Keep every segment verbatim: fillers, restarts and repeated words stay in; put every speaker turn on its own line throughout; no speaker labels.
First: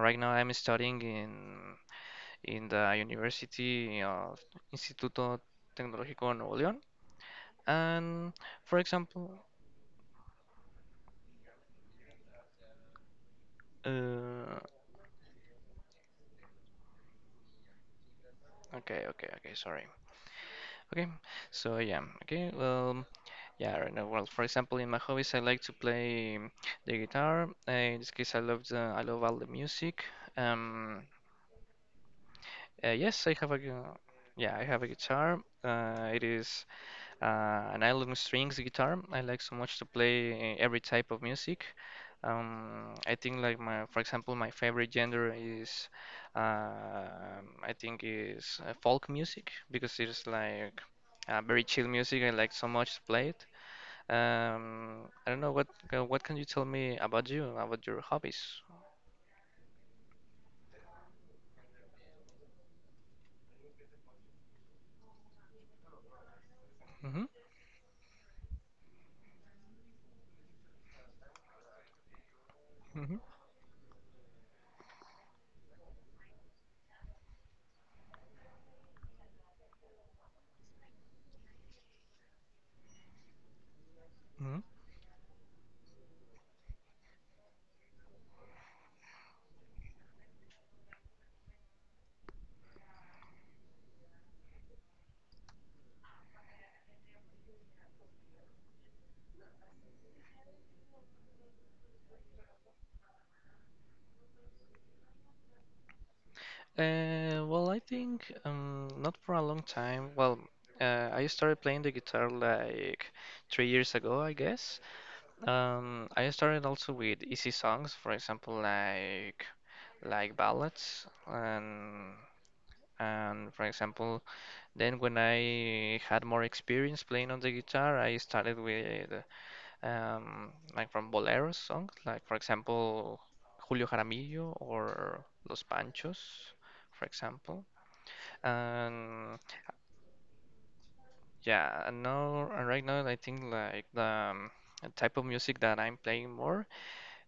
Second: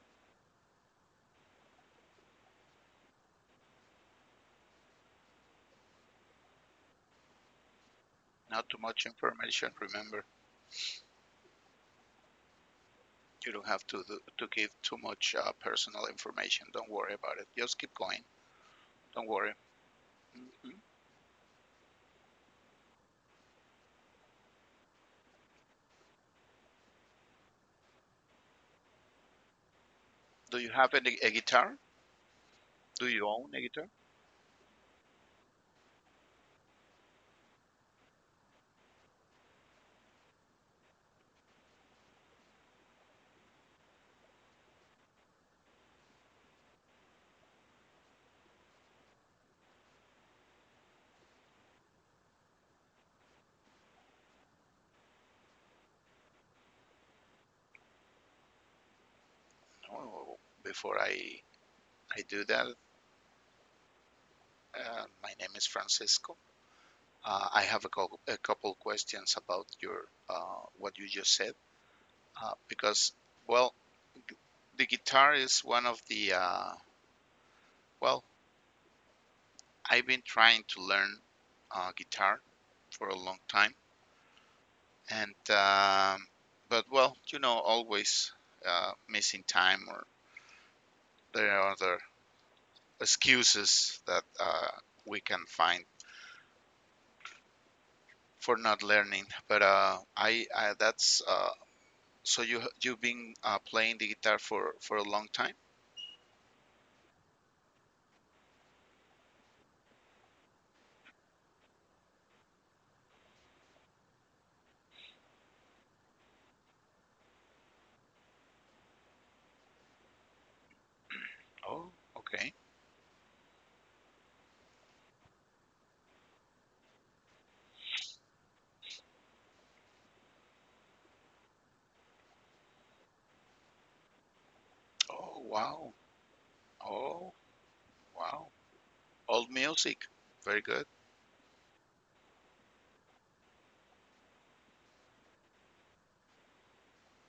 right now I'm studying in in the University of Instituto Tecnológico Nuevo León. And
Not too
for
much
example,
information. Remember, you don't have to do, to
uh,
give too much uh, personal information. Don't worry about it. Just keep going.
okay, okay,
Don't
okay,
worry.
sorry.
hmm
Okay, so yeah, okay, well, yeah, right now, well, for example, in my hobbies, I like to play um, the guitar. Uh, in this case, I love the, I love all the music.
Do you have
Um,
any, a guitar?
uh,
Do
yes,
you
I have
own
a,
a
gu-
guitar?
yeah, I have a guitar. Uh, it is uh, And I love strings guitar. I like so much to play uh, every type of music. Um, I think like my, for example, my favorite genre is, uh, I think is uh, folk music because it's like uh, very chill music. I like so much to play it. Um, I don't know what uh, what can you tell me about you, about your hobbies?
Oh, before I I do that, uh, my name is Francisco.
Mm-hmm,
Uh, I have a, co- a couple questions about your uh, what you just said uh, because
mm-hmm,
well, the guitar is one of the uh, well, I've been trying to learn uh, guitar for a long time
mm-hmm.
and um, but well, you know, always uh, missing time or there are other excuses that uh, we can find for not learning. But uh, I, I that's uh, so you you've been uh, playing the guitar for for a long time.
Uh, well, I think um, not for a long time. Well, uh, I started playing the guitar like three years ago, I guess. Um, I started also with easy songs, for example, like like ballads,
Oh,
and
okay.
and for example, then when I had more experience playing on the guitar, I started with um, like from boleros songs, like for example, Julio Jaramillo or
Oh,
Los
wow.
Panchos, for
Oh,
example.
wow.
And
Old music. Very good.
yeah, and now and right now I think like the um, type of music that I'm playing more,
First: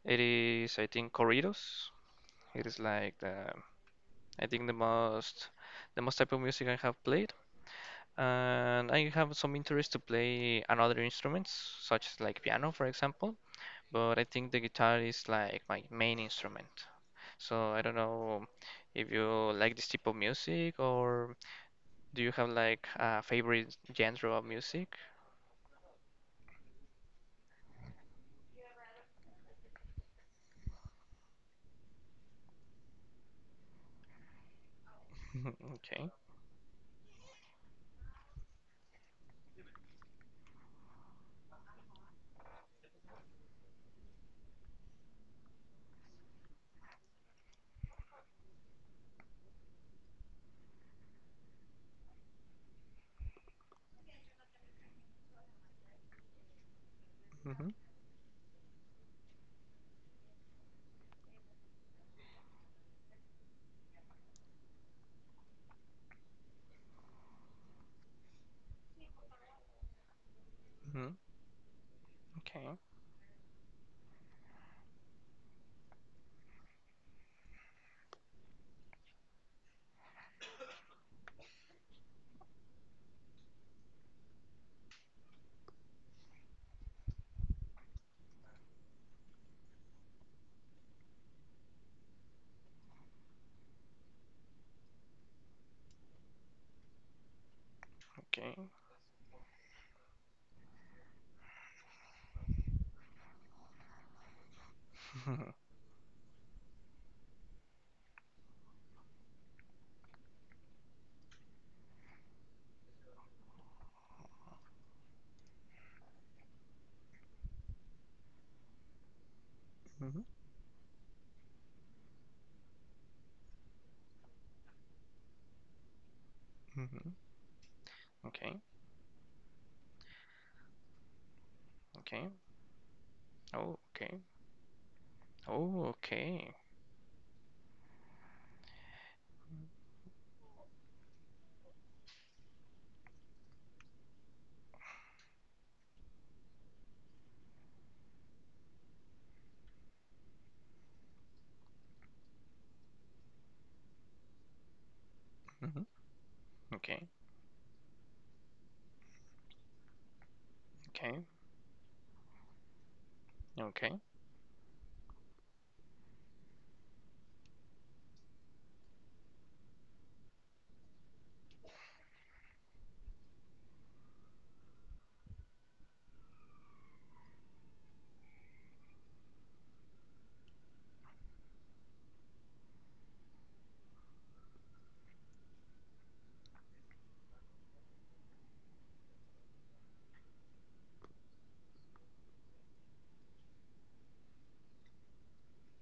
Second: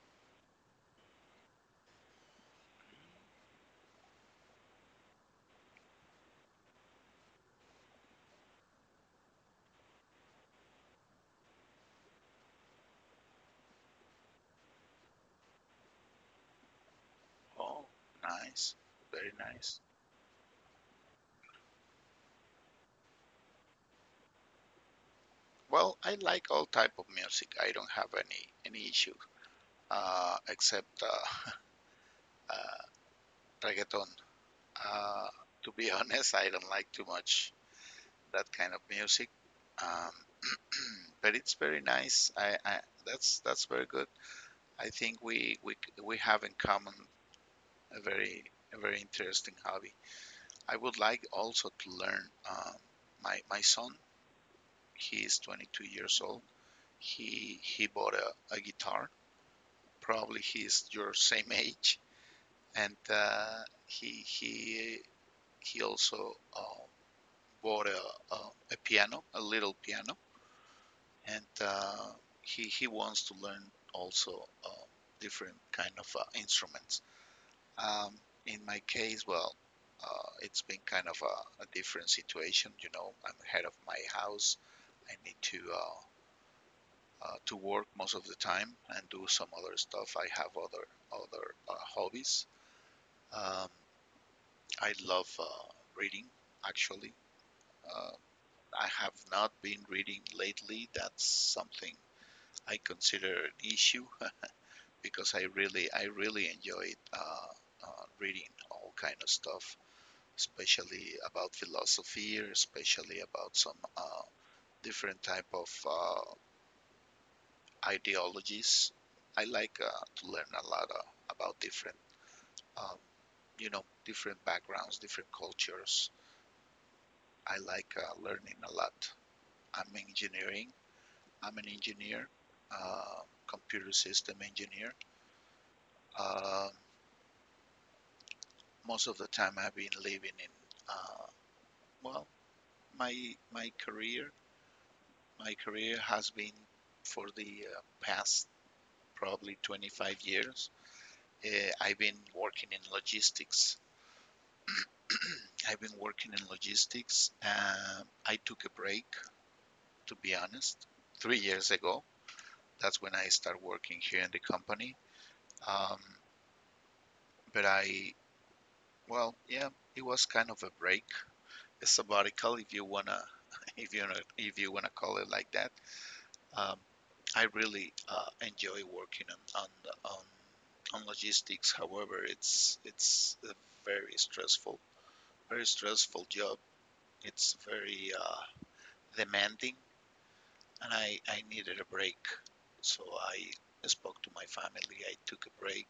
it is I think corridos. It is like the I think the most the most type of music I have played. And I have some interest to play another instruments, such as like piano, for example. But I think the guitar is like my main instrument. So I
Oh,
don't know
nice.
if you
Very
like
nice.
this type of music, or do you have like a favorite genre of music?
Well, I like all type of music. I don't have any any issue uh, except uh, uh, reggaeton. Uh,
Mhm,
to be
okay.
honest, I don't like too much that kind of music, um, but it's very nice. I, I that's that's very good. I think we we we have in common a very a very interesting hobby. I would like also to learn. Um, my my son, he is twenty-two years old. He
Mhm,
he bought a, a guitar. Probably he is your same age, and uh, he he he also. Uh, bought a, a, a piano, a little piano,
mhm,
and uh, he
okay.
he wants to learn also uh, different kind of uh, instruments. Um, in my case, well, uh, it's been kind of a, a different situation. You know, I'm head of my house. I need to uh, uh, to work most of the time and do some other stuff. I have other other uh, hobbies. Um, I love uh, reading, actually. Uh,
Okay.
I have not been reading lately. That's something I consider an issue because I really I really enjoyed uh, uh, reading all kind of stuff, especially about philosophy, or especially about some uh, different type of uh, ideologies. I like uh, to
Mhm,
learn a lot uh, about different um, you know different backgrounds, different cultures.
mhm,
I like uh, learning
okay.
a lot. I'm engineering. I'm an engineer,
Okay.
uh,
Oh,
computer
okay.
system engineer.
Oh, okay.
Um, Most of the time I've been living in. Uh, well, my my career my career has been for the uh, past probably twenty-five years. Uh, I've been working in logistics. I've
Mhm,
been working in
okay.
logistics. Um, I took a break, to be honest,
Okay.
three years ago. That's when I started working
Okay.
here in the company. Um, but I, well, yeah, it was kind of a break, a sabbatical, if you wanna, if you wanna, if you wanna call it like that. Um, I really uh, enjoy working on, on on on logistics. However, it's it's a very stressful, very stressful job. It's very uh, demanding, and I I needed a break. So I spoke to my family. I took a break,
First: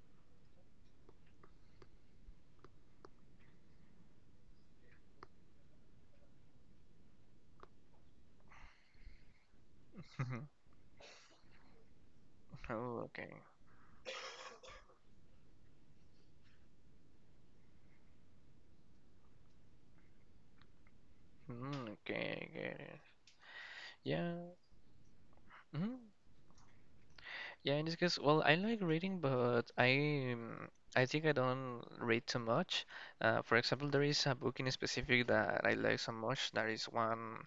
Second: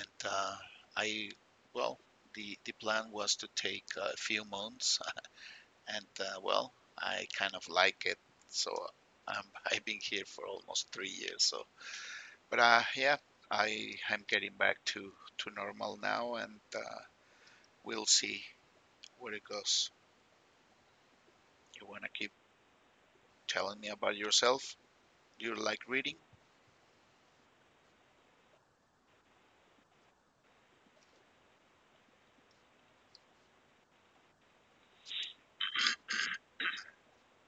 and uh, I well, the the plan was to take a few months, and uh, well, I kind of like it. So I'm I've been here for
Mhm.
almost three years. So but uh,
Oh,
yeah,
okay.
I am getting back to to normal now, and uh, we'll see where it goes. You
Mm,
wanna keep
okay, I get it.
telling me about
Yeah.
yourself? You like
Mhm.
reading?
Yeah, in this case, well, I like reading, but I um, I think I don't read too much. Uh, for example, there is a book in specific that I like so much. There is one.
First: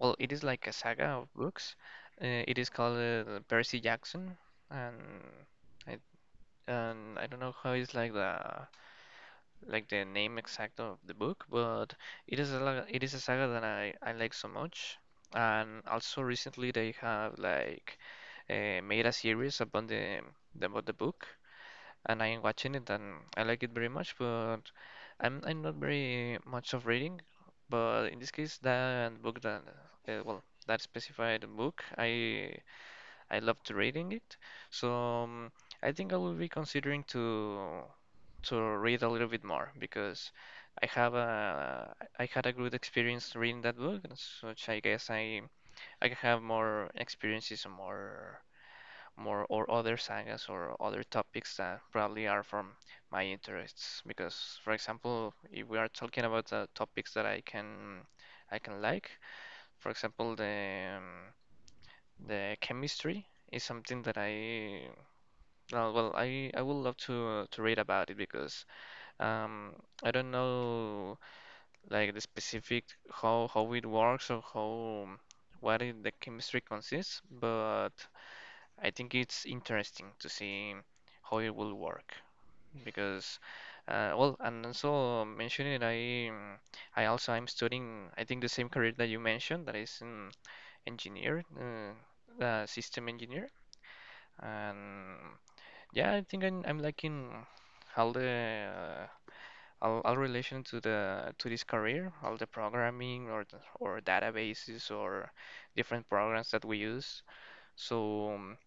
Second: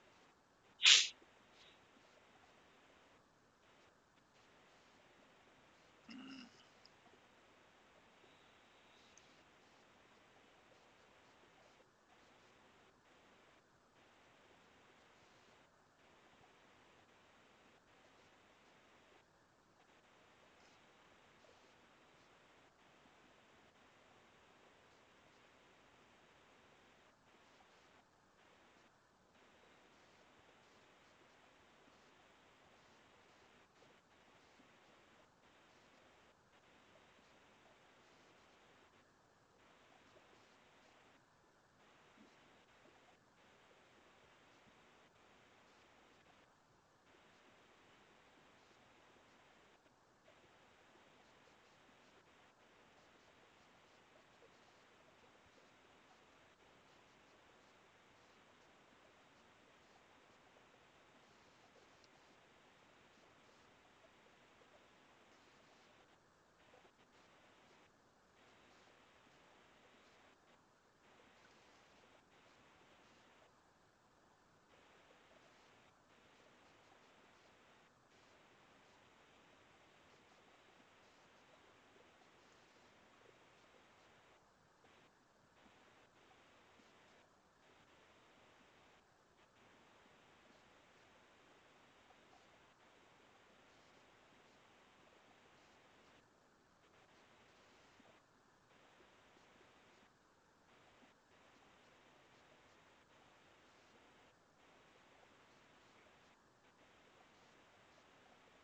Well, it is like a saga of books. Uh, it is called uh, Percy Jackson, and I
Mm,
and I don't know how is like the like the name exact of the book, but it is a la- it is a saga that I I like so much. And also recently they have like uh, made a series about the the- about the book, and I'm watching it and I like it very much, but I'm I'm not very much of reading. But in this case, that book that uh, well that specified book, I I loved reading it. So um, I think I will be considering to to read a little bit more because I have a I had a good experience reading that book, and such I guess I I can have more experiences and more more or other sagas or other topics that probably are from my interests. Because, for example, if we are talking about the topics that I can I can like, for example, the um, the chemistry is something that I uh, well I I would love to uh, to read about it because um I don't know like the specific how how it works or how what it, the chemistry consists, but I think it's interesting to see how it will work because, uh, well, and also mentioning it, I um, I also I'm studying I think the same career that you mentioned that is um, engineer, uh, uh, system engineer, and yeah, I think I'm, I'm liking all the uh, all, all relation to the to this career, all the programming or the- or databases or different programs that we use. So um,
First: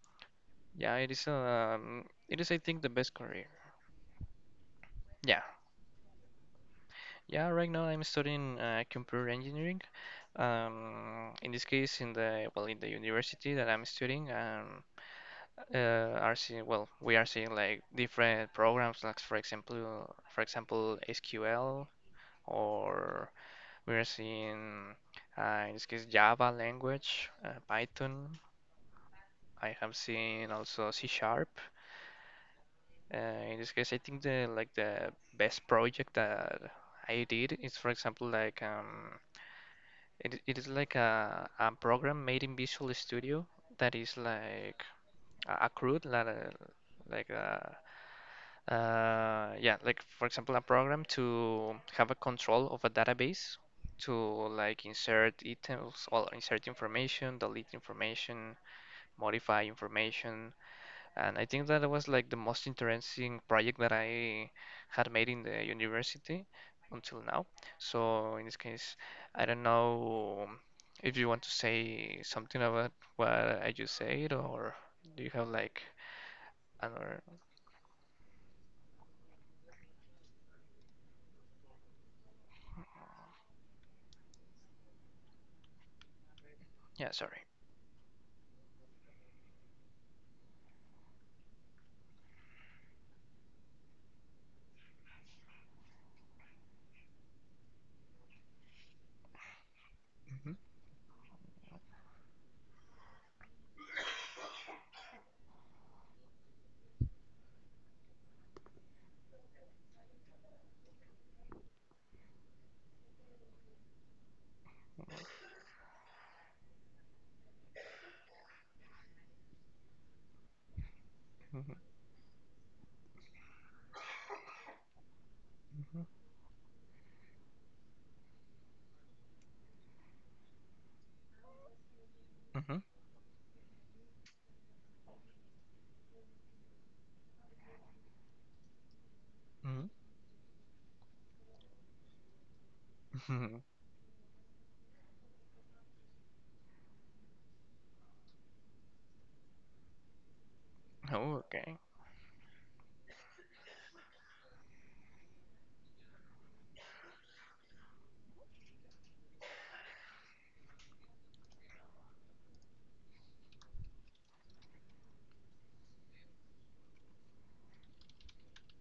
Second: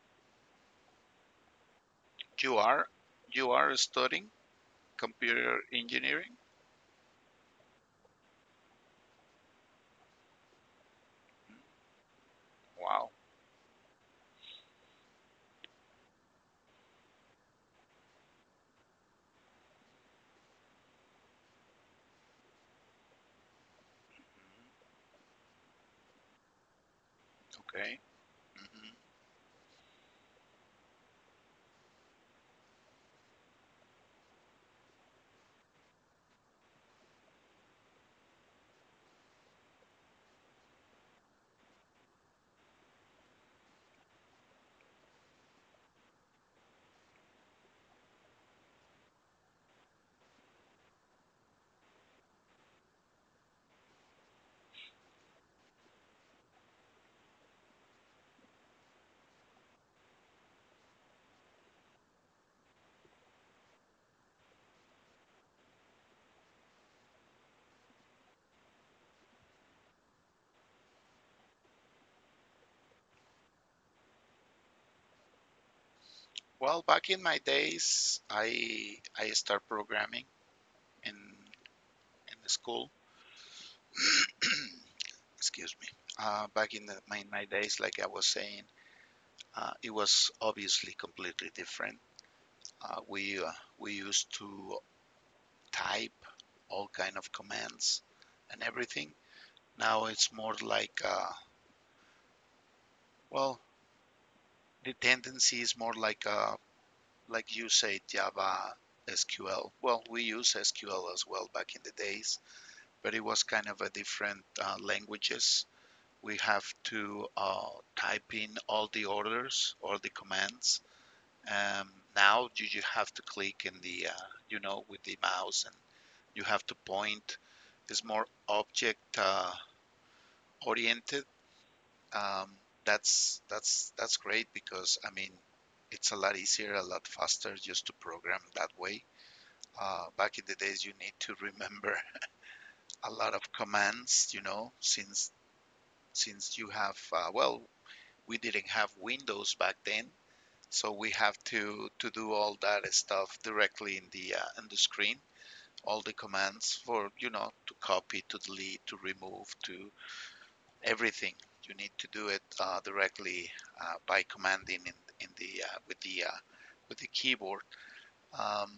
yeah, it is um it is
You
I think the
are
best career.
you are studying
Yeah.
computer engineering?
Yeah, right now I'm studying uh, computer engineering. Um in
Mm.
this case, in the well in the
Wow.
university that I'm studying, um uh, are seeing well we are seeing like different programs like for example for example S Q L, or we are
Mm.
seeing uh, in this case Java language, uh,
Okay.
Python.
hmm
I have seen also C sharp. Uh, in this case, I think the like the best project that I did is, for example, like um, it, it is like a, a program made in Visual Studio that is like a a CRUD, like a, like a, uh, yeah, like for example, a program to have a control of a database to like insert items or insert information, delete information, modify information, and I think that was like the most interesting project that I had made in the university until now. So in this case, I don't know if you want to say something about what I just said, or do you have like
Well, back
another?
in my days, I I start programming in in the school. Excuse me. Uh, back in the,
Yeah,
my,
sorry.
my days, like I was saying, uh, it was obviously completely different. Uh, we uh, we used to type all kind of commands and everything. Now it's
Mhm,
more like uh, well, the tendency is more like uh, like you say Java S Q L. Well, we use S Q L as well back in the days, but it was kind of a different uh, languages. We have to uh, type in all the orders or the commands.
mhm,
Um, Now you, you have to click in the uh, you know with the mouse and
mhm,
you have to point is more object uh, oriented. Um,
mhm,
that's that's that's great because I mean it's a lot easier, a lot faster just to program that way.
mhm,
Uh, back in the days, you need to remember a lot of
mhm.
commands, you know, since since you have uh, well, we didn't have Windows back then, so we have
Oh, okay.
to to do all that stuff directly in the uh, in the screen all the commands for you know to copy to delete to remove to everything. You need to do it uh, directly uh, by commanding in, in the uh, with the uh, with the keyboard. Um,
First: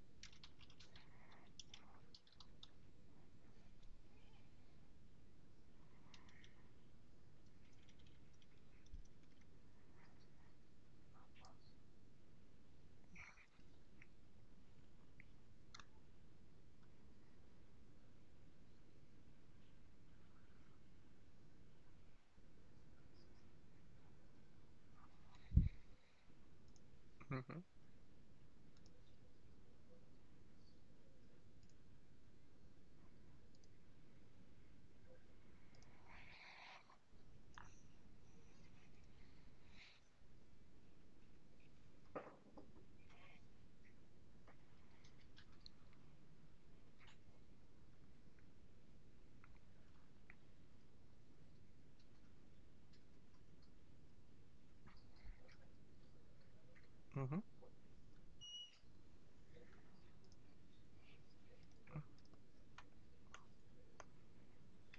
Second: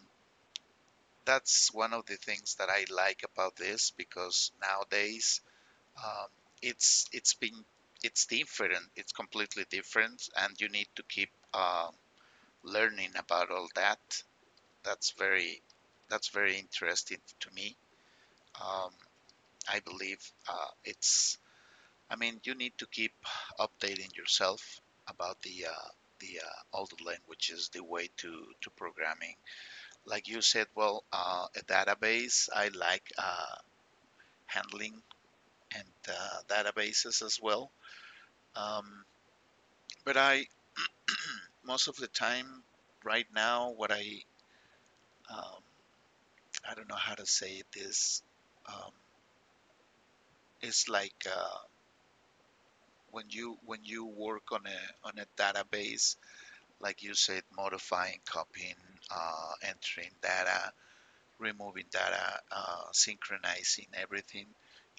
that's one of the things that I like about this because nowadays um, it's it's been it's different. It's completely different, and you need to keep um learning about all that. That's very that's very interesting to me. Um, I believe uh, it's I mean, you need to keep updating yourself about the uh, the uh, all the
Mhm,
languages, the way to to programming. Like you said, well, uh, a database. I like uh, handling and uh, databases as well. Um, but I most of the time right now, what I um, I don't know how to say this. Um, it's like uh, when you when you work on a on a database, like you
mhm,
said, modifying, copying, uh, entering data, removing data, uh, synchronizing everything.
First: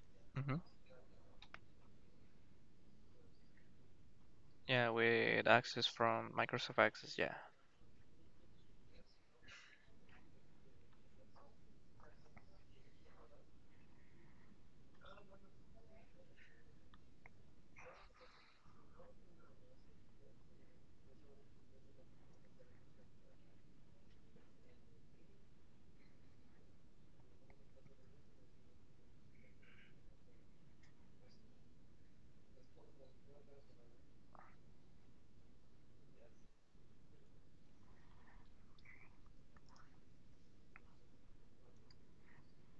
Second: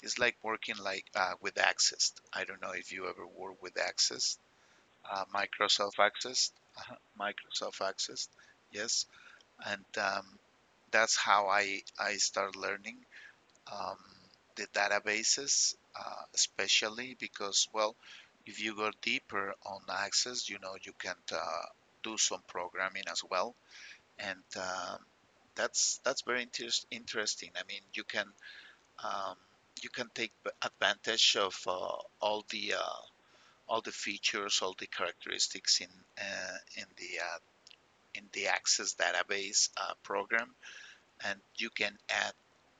It's like
mhm.
working like uh, with Access. I don't know if you ever work with Access,
Yeah,
uh,
with Access
Microsoft
from
Access,
Microsoft
uh
Access. Yeah.
Microsoft Access, yes. And um, that's how I I start learning um, the databases, uh, especially because, well, if you go deeper on Access, you know, you can uh, do some programming as well, and um, that's that's very interest, interesting. I mean, you can um, you can take advantage of uh, all the uh, all the features, all the characteristics in uh, in the uh, in the Access database uh, program, and you can add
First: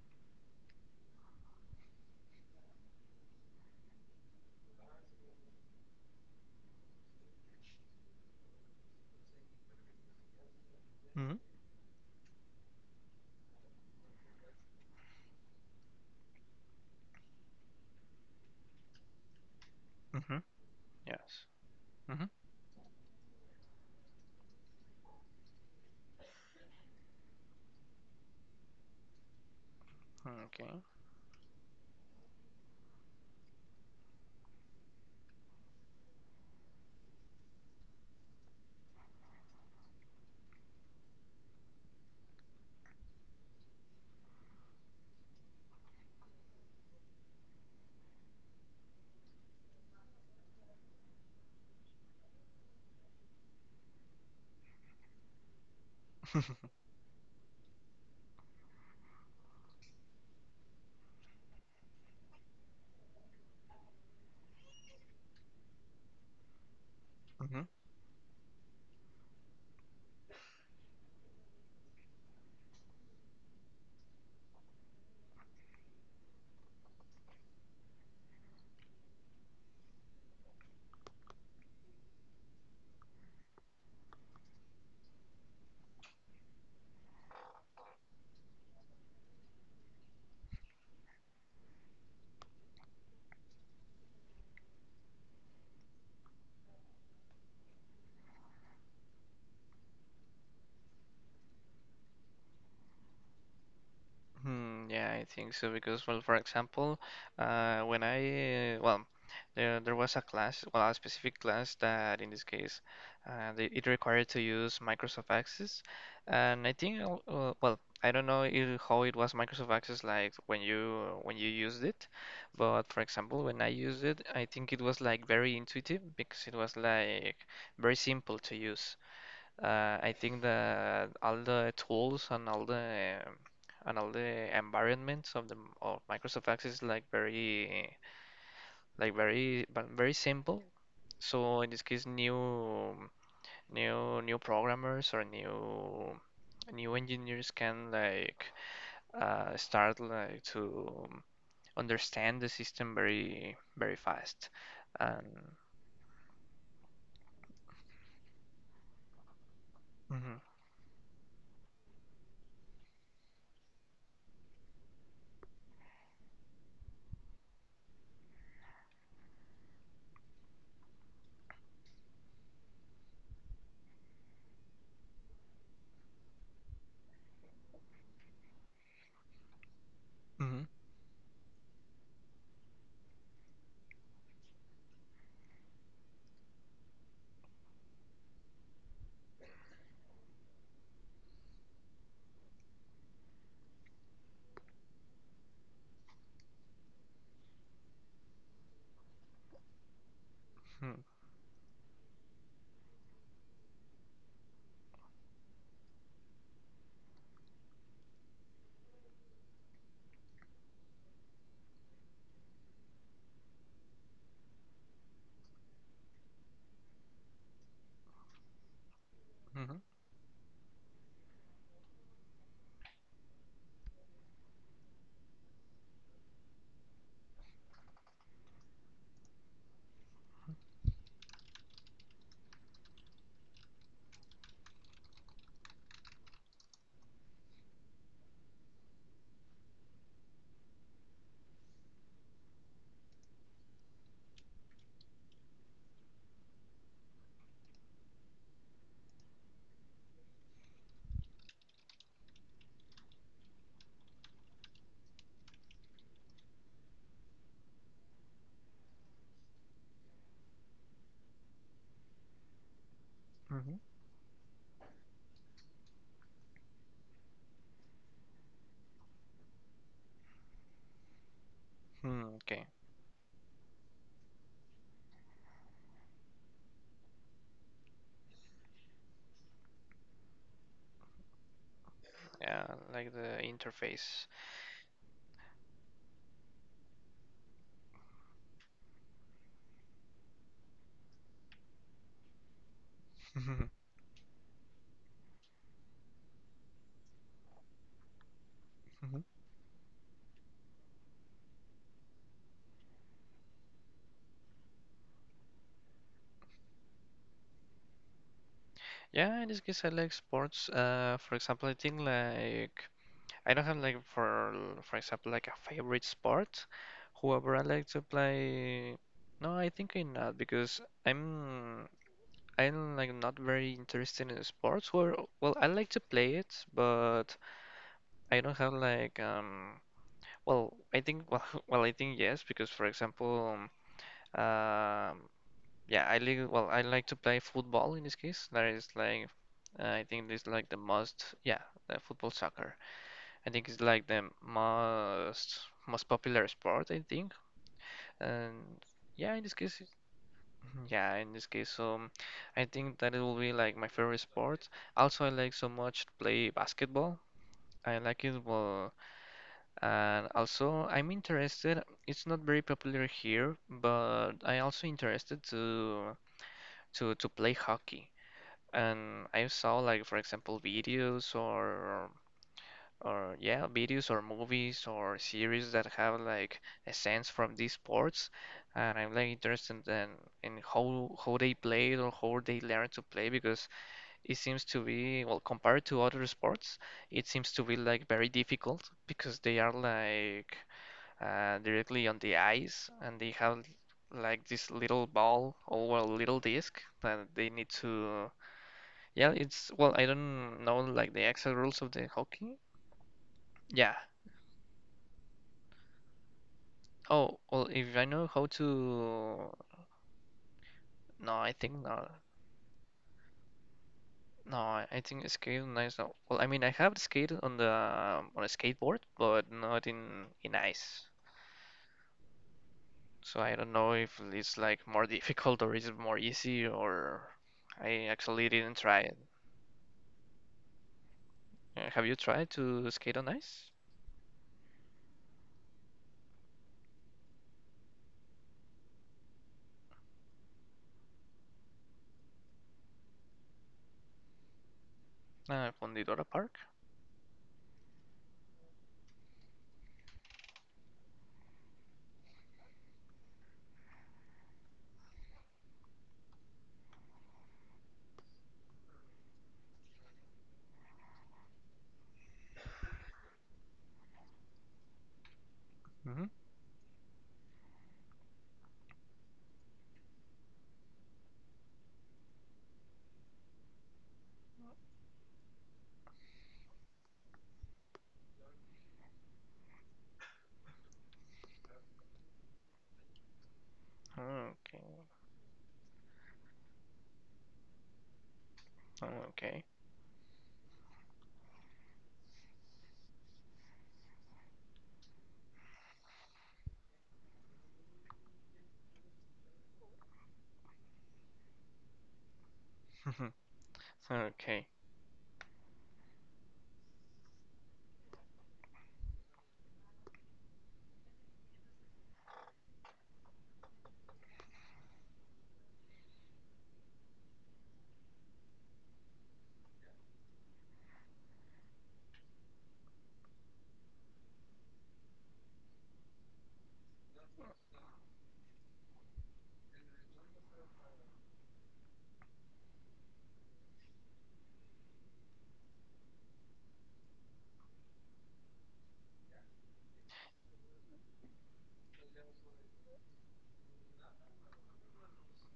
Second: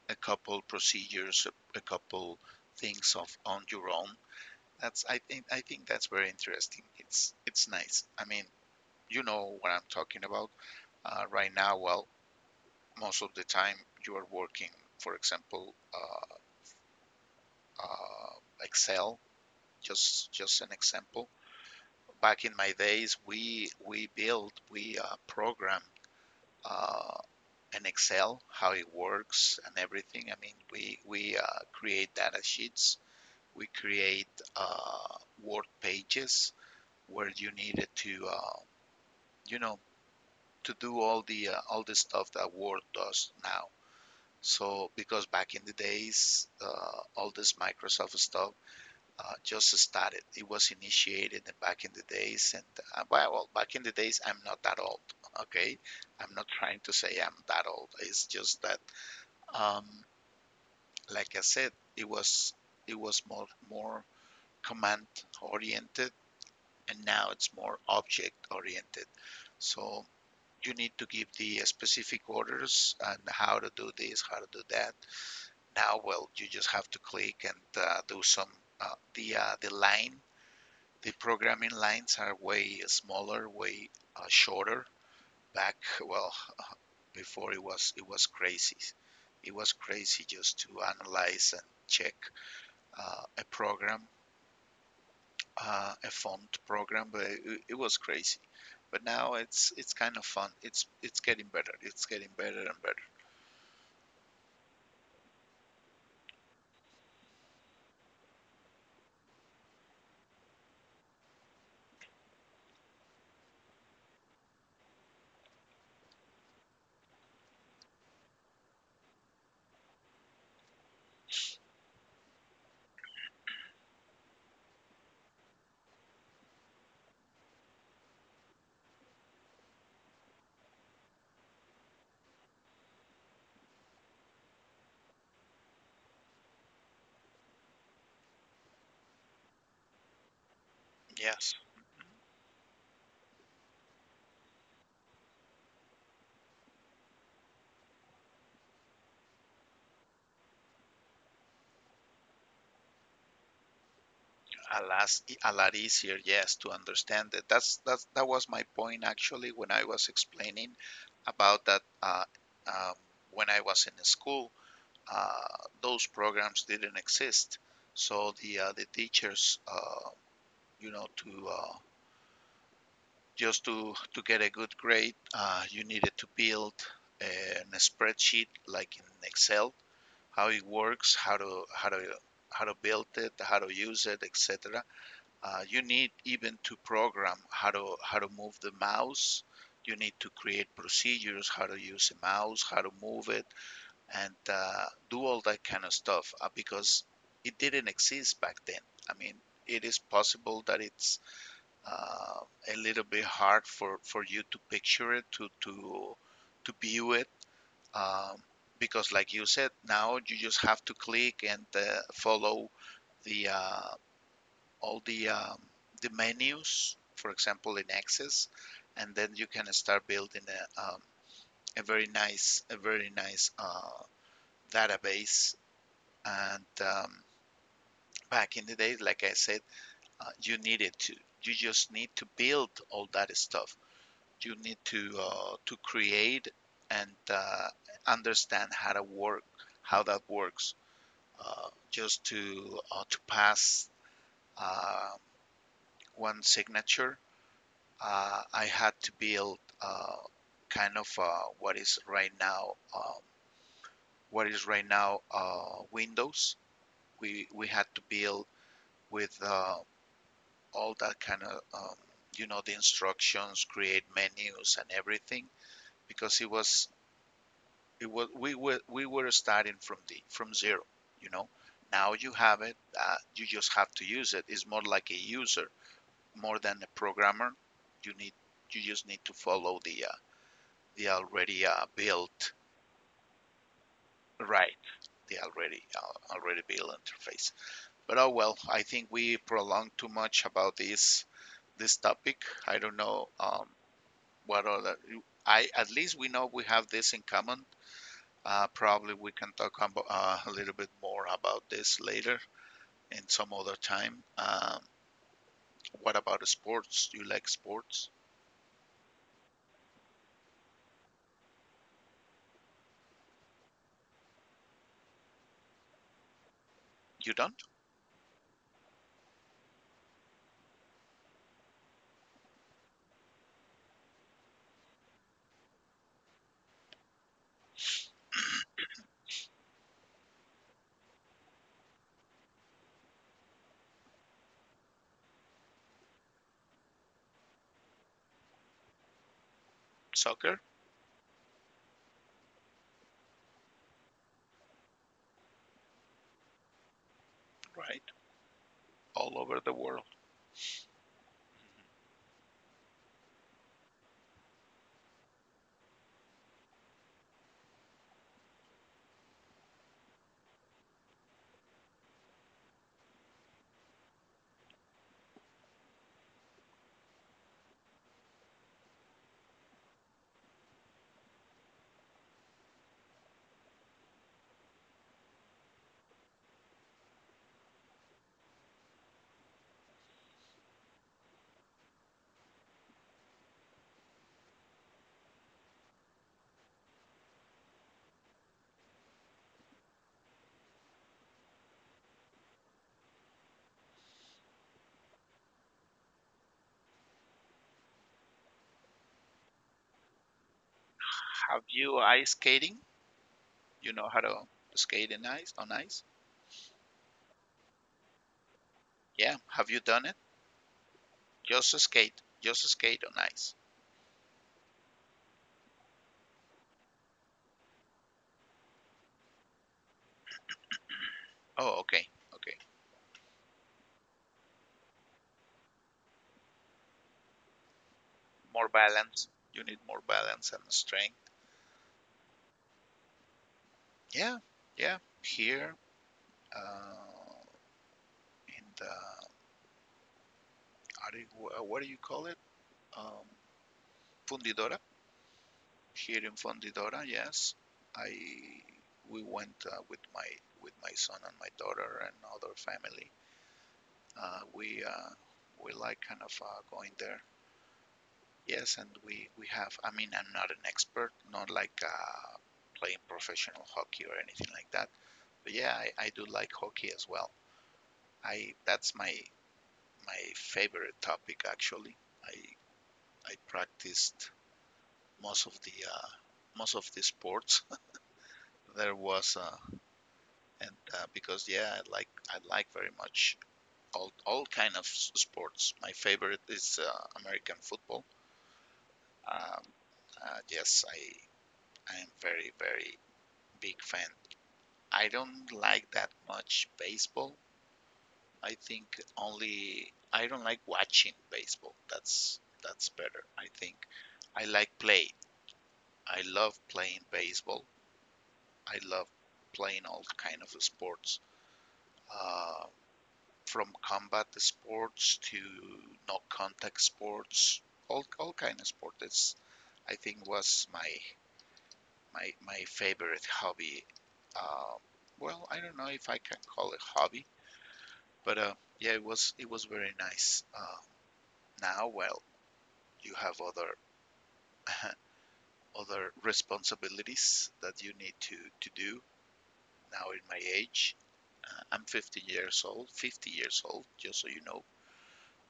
a couple procedures, a, a couple things of on your own. That's I think I think that's very interesting. It's it's nice. I mean, you know what I'm talking about. Uh,
Mhm,
right now, well, most of the time you are working, for example, uh, uh, Excel. Just
mhm.
just an example.
Yes. Mhm.
Back in my days, we we built we uh, programmed uh, an Excel, how it works and everything. I mean,
Okay.
we we uh, create data sheets we create uh, Word pages where you needed to, uh, you know, to do all the uh, all the stuff that Word does now. So because back in the days, uh, all this Microsoft stuff uh, just started. It was initiated back in the days, and uh, well, well, back in the days, I'm not that old. Okay, I'm not trying to say I'm that old. It's just that, um, like I said, it was it was more more command oriented and now it's more object oriented. So you need to give the specific orders and how to do this, how to do that. Now, well, you just have to click and uh, do some uh, the uh, the line. The programming lines are way smaller, way uh, shorter. Back, well, uh, before it was it was crazy. It was crazy just to analyze and check uh, a program uh, a font program, but it, it was crazy. But now it's it's kind of fun. It's it's getting better. It's getting better and better.
Hmm, yeah, I think so because, well, for example, uh, when I, uh, well, there, there was a class, well, a specific class that in this case, uh, they, it required to use Microsoft Access. And I think, uh, uh, well, I don't know it, how it was Microsoft Access like when you when you used it, but for example, when I used it, I think it was like very intuitive because it was like very simple to use. Uh, I think that all the tools and all the um, and all the environments of the of Microsoft Access is like very like very but very simple.
Yes,
So in this case, new new new programmers or new new engineers can like uh, start like to understand the system very very fast.
a lot a
And.
lot easier. Yes, to understand it. That's that's that was my point actually when I was
Mhm,
explaining about that. Uh, um, when I was in school, uh, those programs didn't exist, so the uh, the teachers, uh, you know, to uh, just to, to get a good grade, uh, you needed to build an- a spreadsheet like in Excel, how it
mhm,
works, how to how to how to build it, how to use it, et cetera. Uh, you need even to program how to how to move the mouse. You need to create procedures, how to use a mouse, how to move it, and uh, do all that kind of stuff uh, because it didn't exist back then. I mean, it is possible that
mhm,
it's uh, a little bit hard for, for you to picture it, to, to, to view it, um, because like you said, now you just have to click and uh, follow the uh, all the um, the menus, for example, in Access, and then you can
mhm,
start building a, um, a very nice a very nice uh, database. And um, back in the day, like I said, uh, you needed to you just need to build all that stuff you need to uh, to create and uh, understand how to work, how that works, uh, just to uh, to pass uh, one signature. Uh, I had to build uh, kind of uh, what is right now um, what is right now uh, Windows. We we had to build with uh, all that kind of um, you know, the
mhm,
instructions,
mhm,
create menus and everything because it was it was we were we were starting from the from zero. You know, now
mhm,
you have
okay.
it. Uh, you just have to use it. It's more like a user more than a programmer. You need you just need to follow the uh, the already uh, built
Yeah, like the interface.
right, the already uh, already built interface. But oh well, I think we prolonged too much about this this topic. I don't know, um, what other. I At least we know we have this in common. Uh, probably
Mhm.
we can talk about, uh, a little bit more about this later in some other time. Um, what about sports? You like sports?
Yeah, in this case, I like sports. Uh, for example, I think like I don't have like for for example like a favorite sport.
You
However, I
don't?
like to play. No, I think I'm not because I'm I'm like not very interested in sports. Well, well, I like to play it, but I don't have like um. Well, I think well, well, I think yes because for example. Um, Yeah, I like well, I like to play football in this case. That is like uh, I think it's
Soccer,
like the most yeah, uh, football soccer. I think it's like the most most popular sport, I think.
right?
And yeah,
All
in this
over the
case it-
world.
mhm, yeah, in this case, um I think that it will be like my favorite sport. Also, I like so much to play basketball. I like it well, and also I'm interested. It's not very popular here, but I also interested to to to play hockey. And I saw like for example videos or or yeah, videos or movies or series that have like a sense from these sports, and I'm like interested in in how how they play it or how they learn to play because it seems to be well compared to other sports, it seems to be like very difficult because they are like uh, directly on the ice and they have like this little ball or well, little disc that they need to. Yeah, it's well, I don't know like the exact
Have
rules of
you
the
ice
hockey.
skating?
Yeah.
You know how to skate in ice, on ice?
Oh, well, if I know how
Yeah.
to,
Have you done it?
no, I think
Just
no,
skate. Just skate on ice.
no, I I think skating ice. No. Well, I mean, I have skated on the um, on a skateboard, but not in in ice.
Oh, okay. Okay.
So I don't know if it's like more difficult or is it more easy, or I actually
More
didn't try it.
balance. You need more balance and strength.
Uh, have you tried to skate on ice?
Yeah. Yeah. Here, uh, in the, what do you call it? Um, Fundidora,
Uh,
here
Fundidora
in
Park?
Fundidora, yes. I We went uh, with my with my son and my daughter and other family. Uh, we uh, we like kind of uh, going there. Yes, and we we have. I mean, I'm not an expert, not like uh, playing professional hockey or anything like that. But yeah, I, I
Mm-hmm.
do like hockey as well. I That's my my favorite topic actually. I I practiced most of the uh, most of the sports. there was uh, and uh, because yeah, I like I like very much all all kind of
Okay.
sports. My favorite is uh, American football.
Okay.
Um, uh, yes, I I am very very big fan. I don't like that much baseball. I think only I don't like watching baseball. That's that's better. I think I
Okay.
like play. I love playing baseball. I love playing all kind of sports. Uh, from combat sports to no contact sports, all all kind of sport. That's I think was my my my favorite hobby. Uh, well, I don't know if I can call it hobby, but uh, yeah, it was it was very nice. Uh, now, well, you have other other responsibilities that you need to to do. Now, in my age, uh, I'm fifty years old, fifty years old, just so you know.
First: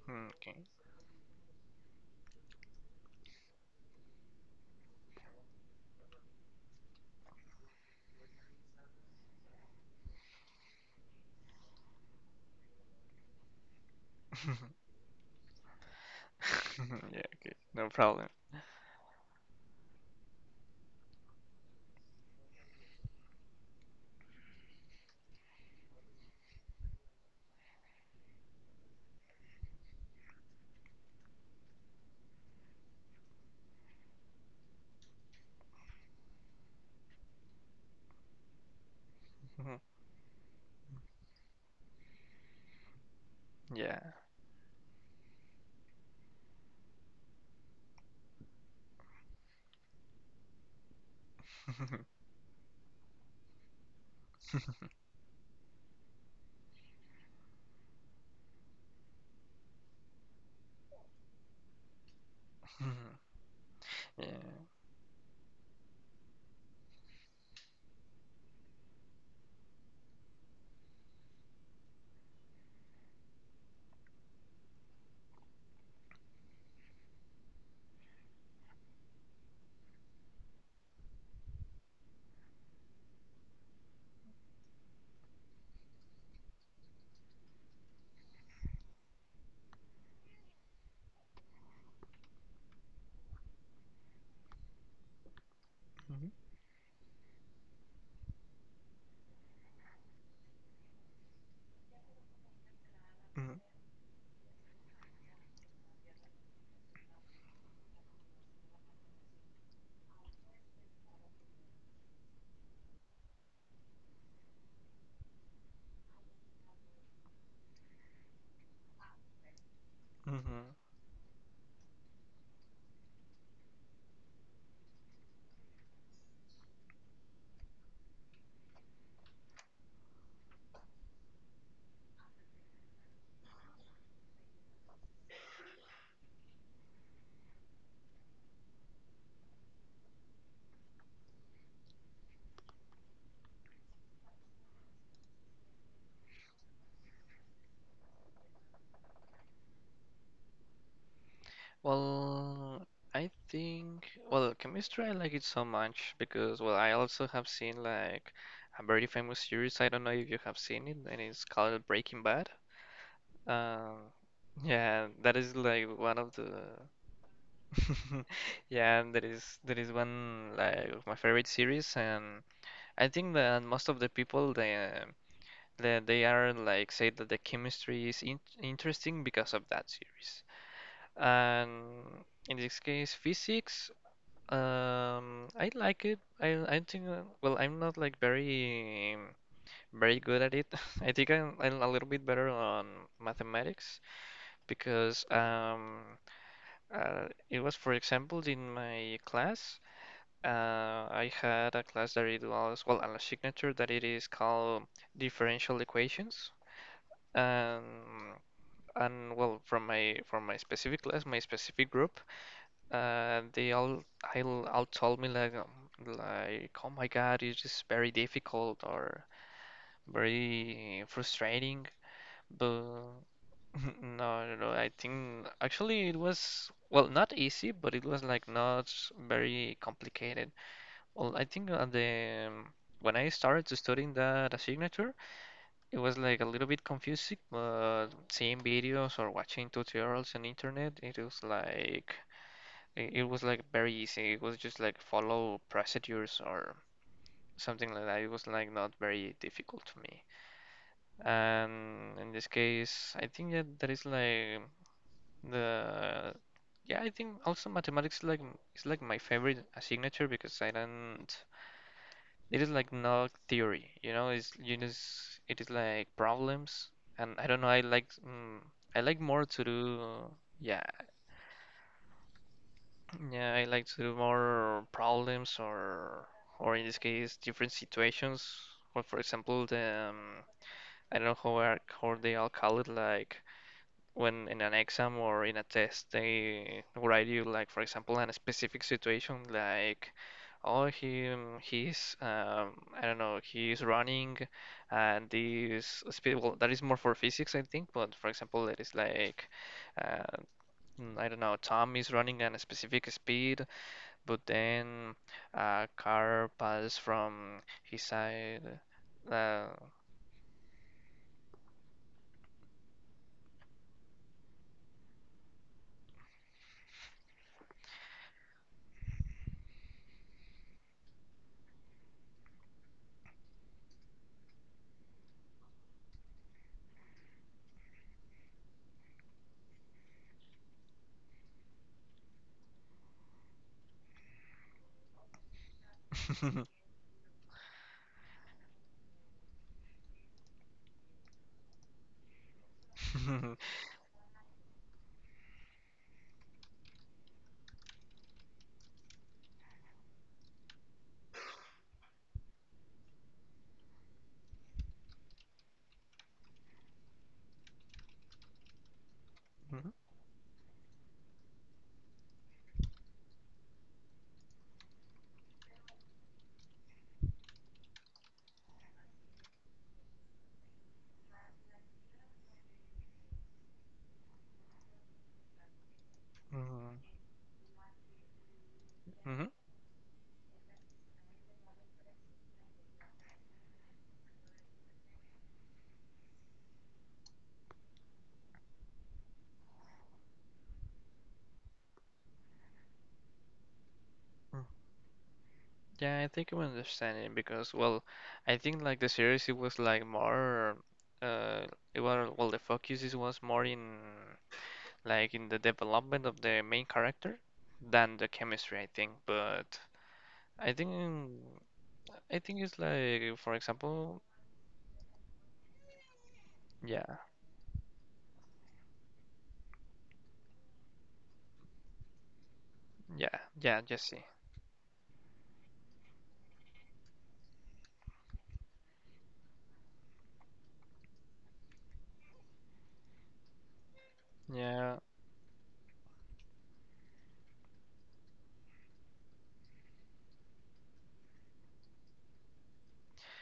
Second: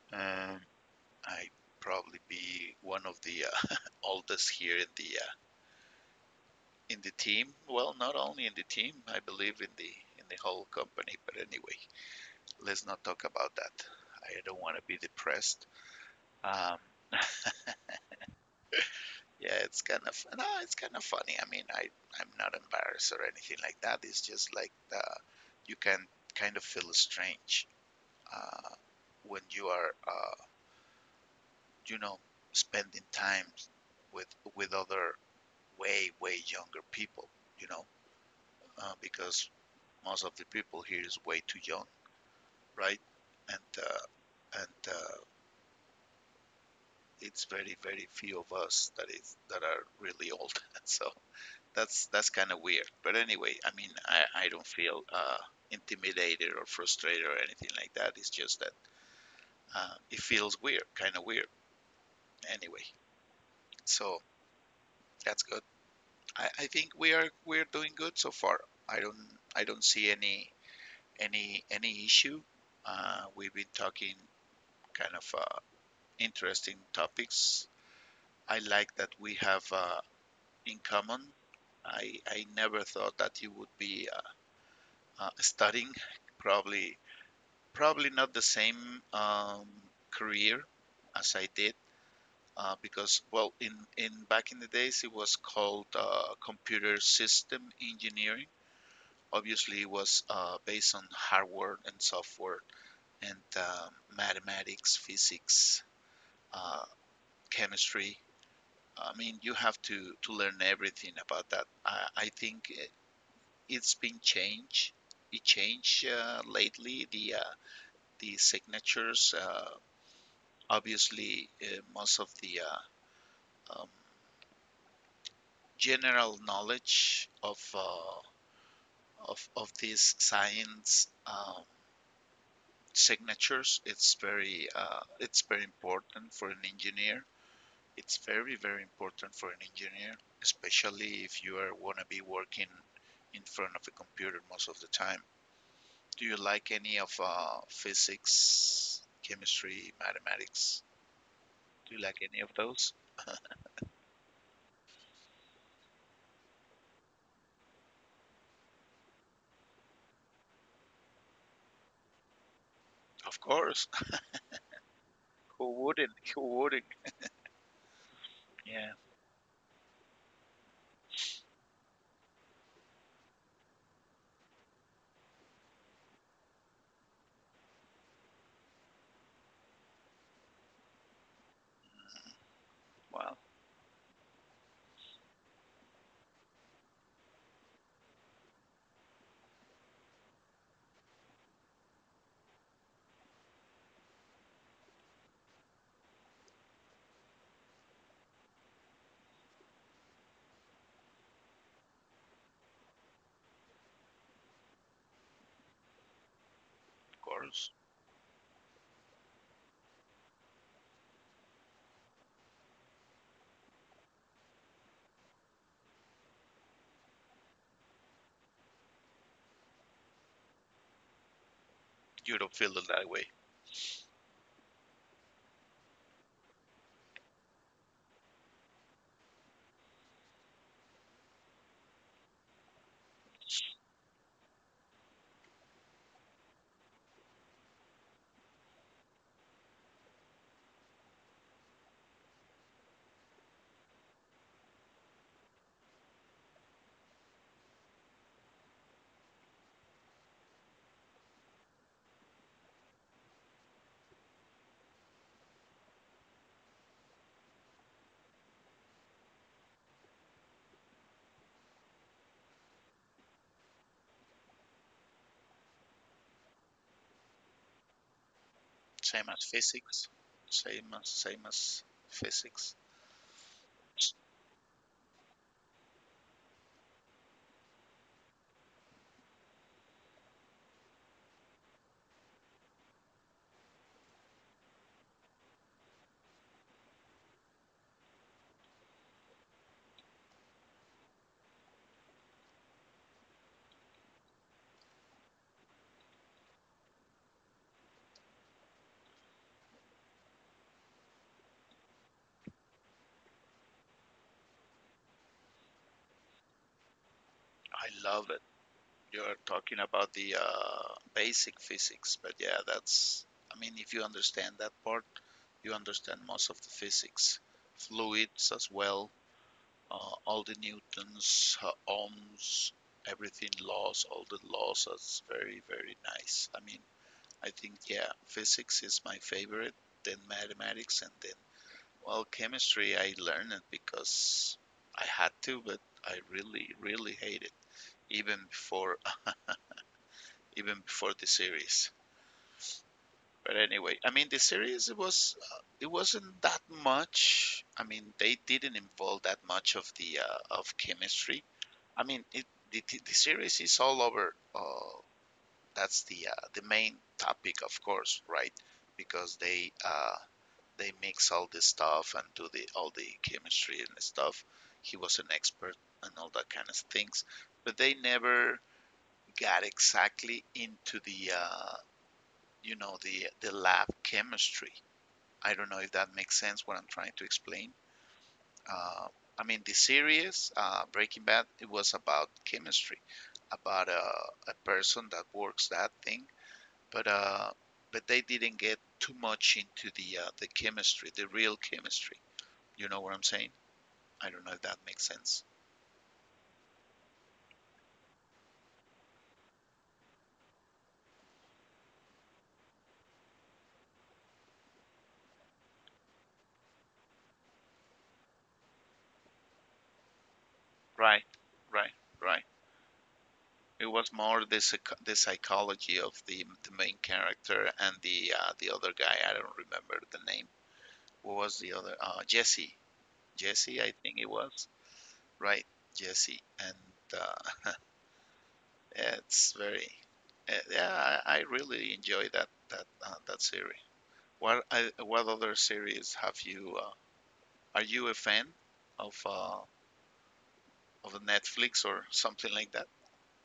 Hmm,
Uh,
okay.
I probably be one of the uh, oldest here in the uh, in the team. Well, not only in the team, I believe in the in the whole company. But anyway, let's not talk about that. I don't want to be depressed. Um,
Yeah, okay. No problem.
yeah, it's kind of no, it's kind of funny. I mean, I I'm not embarrassed or anything like that. It's just like the, You can kind of feel strange uh, when you are uh, you know, spending time with with other way, way younger people, you know, uh, because
Mhm.
most of the people here is way too young, right? And
Yeah.
uh, and uh, it's very, very few of us that is that are really old. so that's that's kind of weird. But anyway, I mean, I, I don't feel uh, intimidated or frustrated or anything like that. It's just that uh, it feels weird, kind of weird. Anyway, so
Yeah.
that's good. I, I think we are we're doing good so far. I don't I don't see any any any issue. Uh, we've been talking kind of uh, interesting topics. I like that we have uh, in common. I, I never thought that you would be uh, uh, studying. Probably probably not the same, um, career as I did, uh, because well in in back in the days it was called uh,
Mhm,
computer system engineering. Obviously, it was uh, based on hardware and software and
mhm,
uh, mathematics, physics, uh, chemistry. I mean, you have to, to learn everything about that. I, I think it- has been changed. It changed uh, lately. The uh, the signatures, uh,
mhm.
obviously, uh, most of the uh, um, general knowledge of uh, of of these science, um, signatures. It's very uh, it's very important for an engineer. It's very, very important for an engineer, especially if you are want to be working in front of a computer most of the time. Do you like any of uh, physics, chemistry, mathematics? Do you like any of
Well,
those?
I think, well, chemistry, I like it so much because, well, I also have seen like a very famous series. I don't know if you have seen it, and it's called Breaking Bad.
Of course.
Um, yeah, that is
Who
like
wouldn't?
one of
Who
the
wouldn't? Yeah,
yeah, and there is there is one like of my favorite series, and I think that most of the people they um, that they are like say that the chemistry is in interesting because of that series. And in this case,
well,
physics, um, I like it. I I think uh, well, I'm not like very very good at it. I think I'm, I'm a little bit better on mathematics because um, uh, it was, for example, in my class. Uh, I had a class that it was, well, a signature that it is called differential equations.
of course.
Um, and, well, from my from my specific class, my specific group, uh they all, i all all told me like, um, like, oh my god, it's just very difficult or very frustrating,
You don't feel
but
it that way.
no no no I think actually it was, well, not easy, but it was like not very complicated. Well, I think at the, when I started to studying that signature, it was like a little bit confusing, but seeing videos or watching tutorials on internet, it was like, it it was like very easy. It was just like follow procedures or something like that. It was like not very difficult to me. And in this case, I think that that is like the, yeah, I think also mathematics like is like my favorite signature because I don't, it is like not theory, you know. It's, you just, it is like problems, and I don't know. I like mm, I like
Same as
more to
physics.
do. yeah
Same as same as physics.
yeah. I like to do more problems, or or in this case, different situations. Or for example, the um, I don't know how are, how they all call it, like when in an exam or in a test, they write you like, for example, in a specific situation like, oh he um, he's um, I don't know, he's running and this speed, well, that is more for physics, I think, but for example it is like uh, mm, I don't know, Tom is running at a specific speed, but then a car passes from
I
his
love,
side.
you're
uh,
talking about the uh, basic physics, but yeah, that's, I mean, if you understand that part, you understand most of the physics, fluids as well, uh, all the Newton's, uh, Ohm's, everything laws, all the laws. That's very, very nice. I mean, I think, yeah, physics is my favorite, then mathematics, and then, well, chemistry, I learned it because I had to, but I really, really hate it, even before even before the series. But anyway, I mean the series, it was uh, it wasn't that much. I mean they didn't involve that much of the uh, of chemistry. I mean it the, the series is all over. Uh, that's the uh, the main topic, of course, right? Because they
Mhm,
uh, they mix all this stuff and do the all the chemistry and stuff. He was an expert and all that kind of things, but they never got exactly into the uh, you know, the, the lab chemistry. I don't know if that makes sense what I'm
mhm,
trying to explain. Uh, I mean, the series, uh, Breaking Bad, it was about chemistry, about uh, a person that works that thing. But uh, but they didn't get too much into the uh, the chemistry, the real chemistry. You know what I'm saying? I don't know if
mhm.
that makes sense.
Yeah, I think I'm understanding because, well, I think like the series it was like more, uh it was, well, the focus is, was more in like in the development of the main character than the chemistry, I think. But I think,
Right, right, right.
I think it's like, for
It was
example,
more the the psychology of the the main
yeah,
character and the uh, the other guy. I don't remember the name. What was the other? Uh, Jesse.
yeah,
Jesse,
yeah,
I think
Jesse.
it was. Right, Jesse. And uh, it's very, uh, yeah, I, I really enjoy that that uh, that series. What I,
Yeah.
what other series have you? Uh, are you a fan of uh, of Netflix or something like that?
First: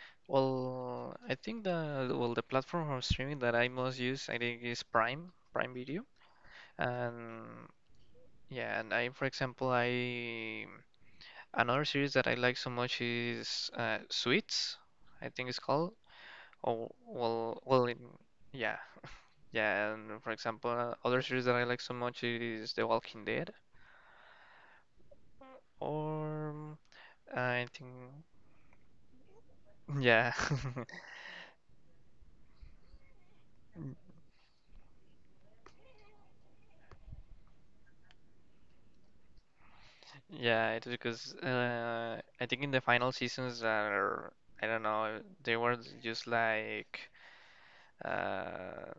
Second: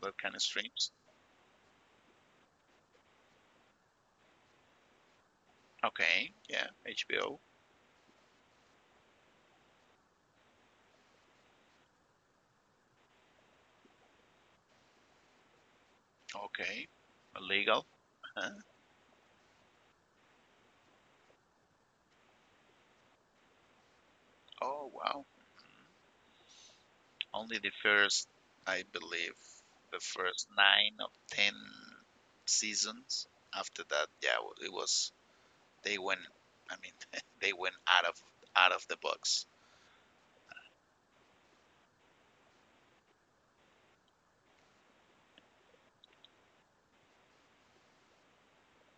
That kind of streams.
Well, I think the, well, the platform of streaming that I most use, I think, is Prime, Prime Video.
Okay, yeah, H B O.
And yeah, and I, for example, I, another series that I like so much is, uh, Suits, I think it's called.
Okay,
Oh, well, well,
legal.
in,
Huh?
yeah, yeah. And for example, uh, other series that I like so much is The Walking Dead,
Oh wow. Mm-hmm.
or um,
Only
I
the
think,
first, I believe, the
yeah,
first nine of ten seasons. After that, yeah, it was they went. I mean, they went out of out of the box.
yeah. It's because uh, I think in the final seasons are, I don't know, they were just like, uh,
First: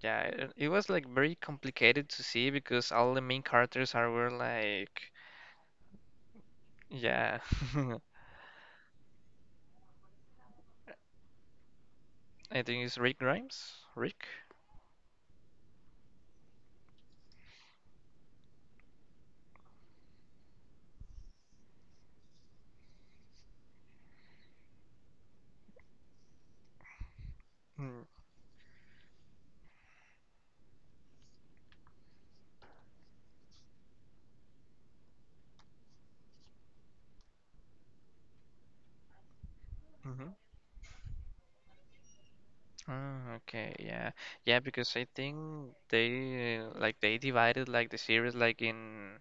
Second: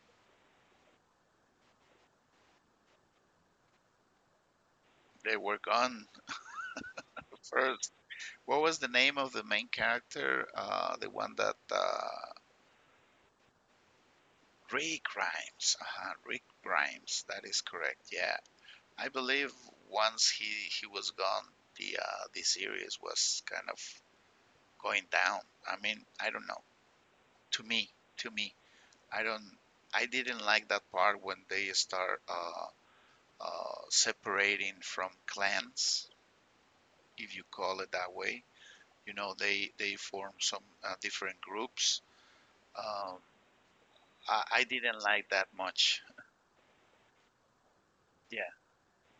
yeah. It, it was like very complicated to see because all the main characters are, were like,
They were gone
yeah.
first. What was the name of the main character? Uh, the one that uh,
I think it's Rick Grimes. Rick?
Rick Grimes. Uh-huh, Rick Grimes. That is correct. Yeah, I believe once he he was gone, the uh, the series was kind of going down. I mean, I don't know. To me, to me i don't I didn't like that part when they start uh, uh, separating from clans, if you call it that way. You know, they they
Mm-hmm.
form some uh, different groups, um,
Ah, okay, yeah.
I,
Yeah,
I
because
didn't
I
like that
think
much.
they, uh, like they divided like the series
Yeah,
like in,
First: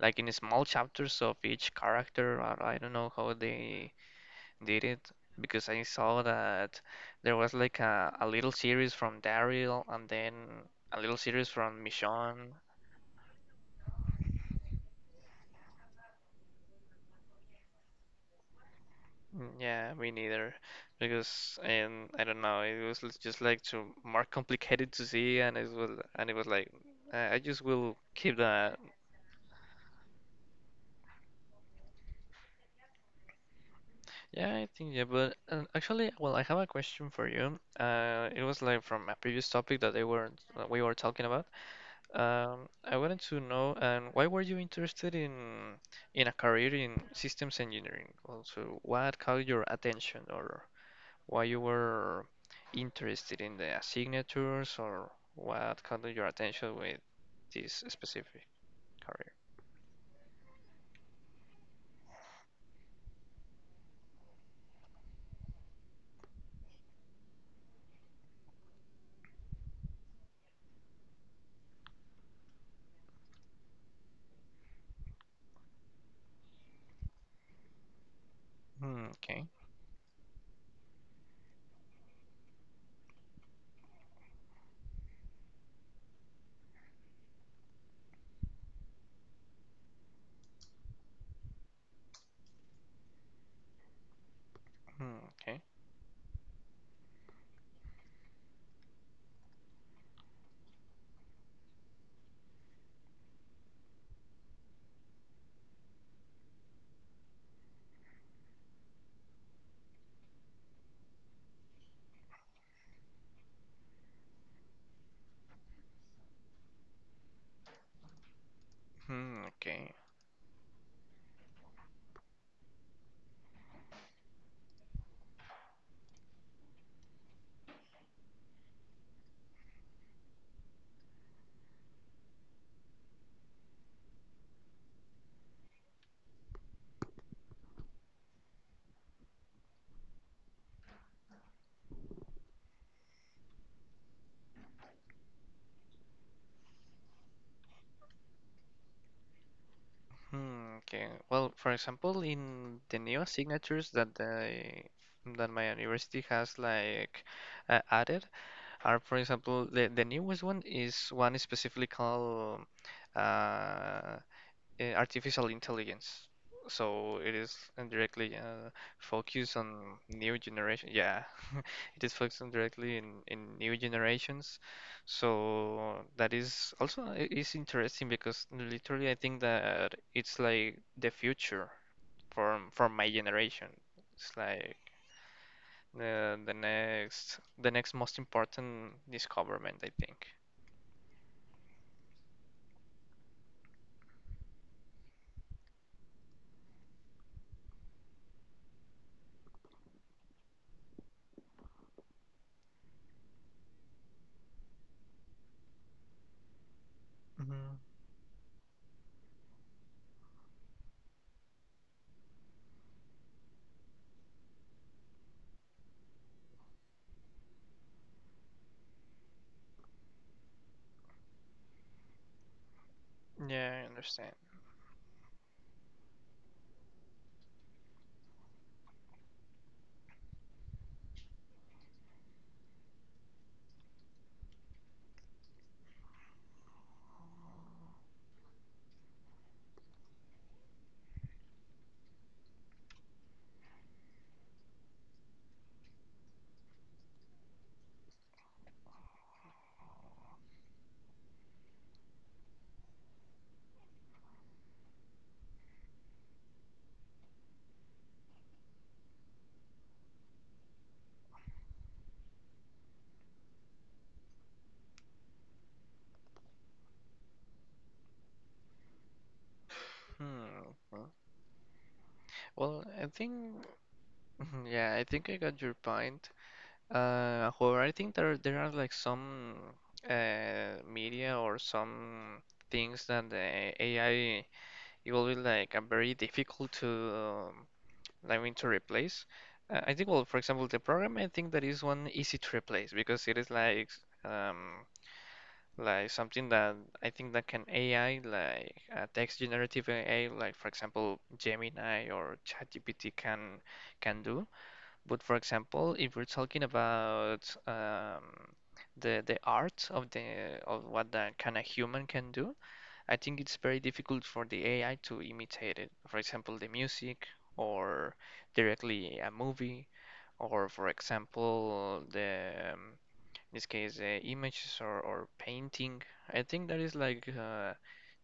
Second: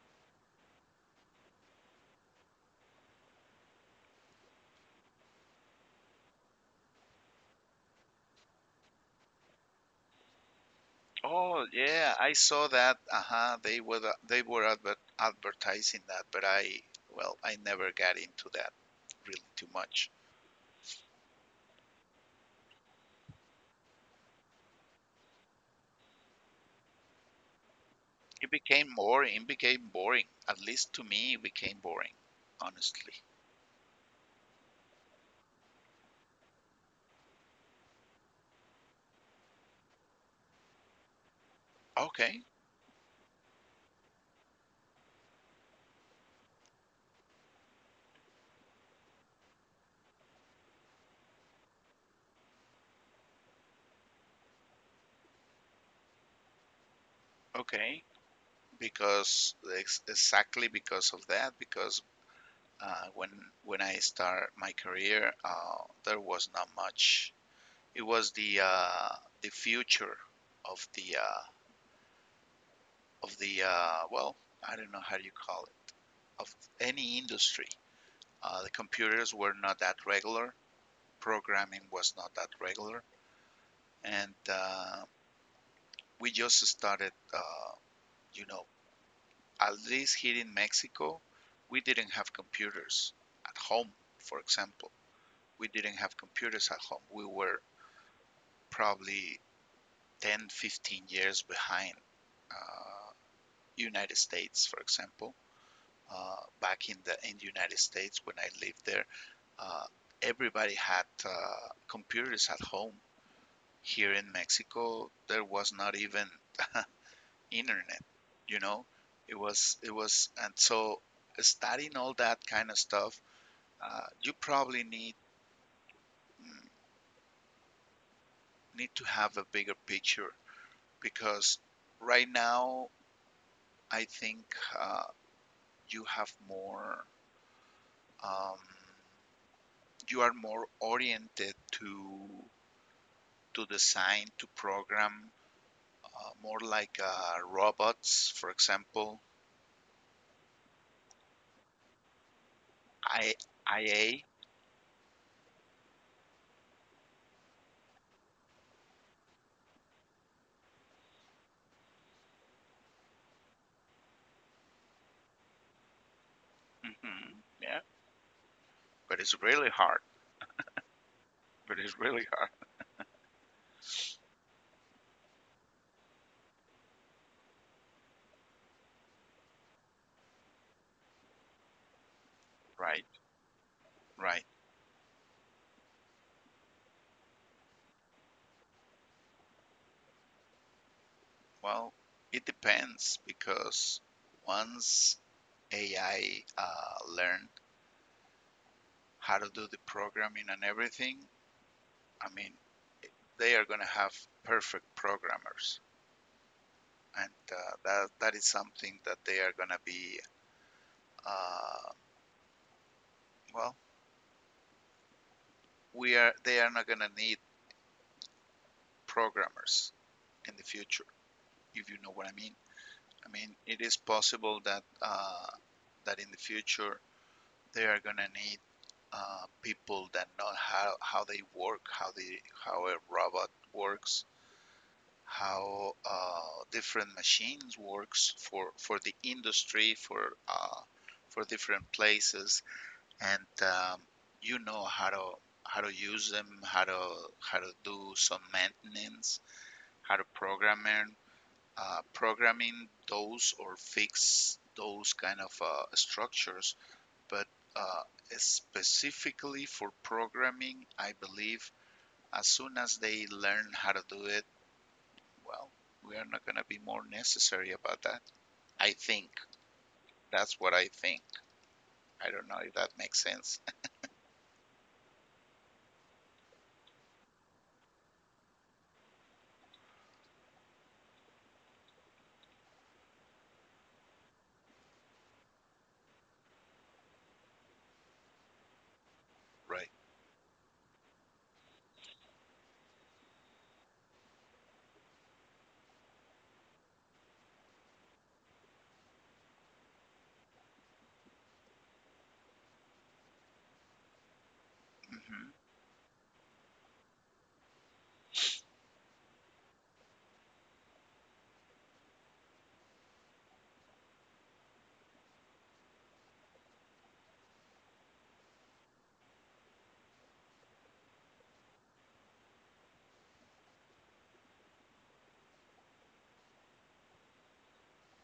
like in small chapters of each character. Or I don't know how they did it, because I saw that there was like a, a little series from Daryl and then a little series
oh
from
yeah, I
Michonne.
saw that. Uh-huh, they were they were adver- advertising that, but I well, I never got into that really
Mm,
too
yeah,
much.
me neither. Because, and I don't know, it was l- just like too more complicated to see, and it was, and it was like, uh, I just will keep
It
that.
became more, it became boring. At least to me, it became boring, honestly.
Yeah, I think, yeah, but uh, actually, well, I have a question for you. Uh, it was like from a previous topic that they were, that we were talking about.
Okay,
Um, I wanted to know, um, why were you interested in in a career in systems engineering? Also, what caught your attention or why you were interested in the signatures, or what caught your attention with this
okay.
specific career?
Because ex- exactly because of that, because uh, when when I start my career, uh, there was not much. It was the uh, the future of the uh, of the uh, well, I don't know how you call it, of any industry. Uh, the
Hmm,
computers
okay.
were not that regular. Programming was not that regular, and uh, we just started, uh, you know, at least here in Mexico, we didn't have computers at home, for example.
Hmm, okay.
We didn't have computers at home. We were probably ten, fifteen years behind uh, United States, for example. Uh, back in the in the United States when I lived there, uh, everybody had uh, computers at home. Here in Mexico, there was not even internet, you know. it
Hmm,
was it
okay.
was and So studying all that kind of stuff, uh, you probably need, mm, need to have a bigger picture because right now, I think, uh, you have more, um, you are more oriented to to design, to program, uh, more like uh, robots, for example.
Hmm, okay. Well, for example, in the new signatures
I I A.
that
Ia
the, that my university has like uh, added are, for example, the the newest one is one specifically called uh, uh, artificial intelligence. So it
Hmm,
is
yeah,
indirectly uh,
but it's
focused
really
on
hard,
new generation. Yeah,
but it's
it is
really
focused on
hard
directly in, in new generations. So that is also I- is interesting because literally I think that it's like the future from from
right.
my generation. It's
Right.
like the the next, the next most important discoverment, I think.
Well, it depends because once A I uh, learn how to do the programming and everything, I mean, they are going to have perfect programmers, and uh,
Hmm.
that that is something that they are going to be. Uh, well, we are. They are not going to need programmers in the future, if you know what I mean. I mean, it
Yeah, I
is
understand.
possible that uh, that in the future they are going to need uh, people that know how, how they work, how they how a robot works, how uh, different machines works for for the industry for uh, for different places, and um, you know how to how to use them, how to how to do some maintenance, how to program them, uh, programming those or fix those kind of uh, structures but uh, specifically for programming, I believe as soon as they learn how to do it, well, we are not going to be more necessary about that. I think. That's what
Hmm,
I
okay.
think. I don't know if
Well,
that
I
makes sense.
think, mhm, yeah, I think I got your point. Uh, however, I think there, there are like some uh, media or some things that the A I it will be like a very difficult to, um, I mean to replace. Uh,
Right.
I think, well, for example, the program, I think that is one easy to replace because it is like um, like something that I think that can A I like, uh, text generative A I like, for example, Gemini or ChatGPT can can do. But for
Hmm.
example, if we're talking about um, the the art of the, of what the kind of human can do, I think it's very difficult for the A I to imitate it. For example, the music or directly a movie, or for example the um, this case, uh, images or, or painting. I think that is like uh,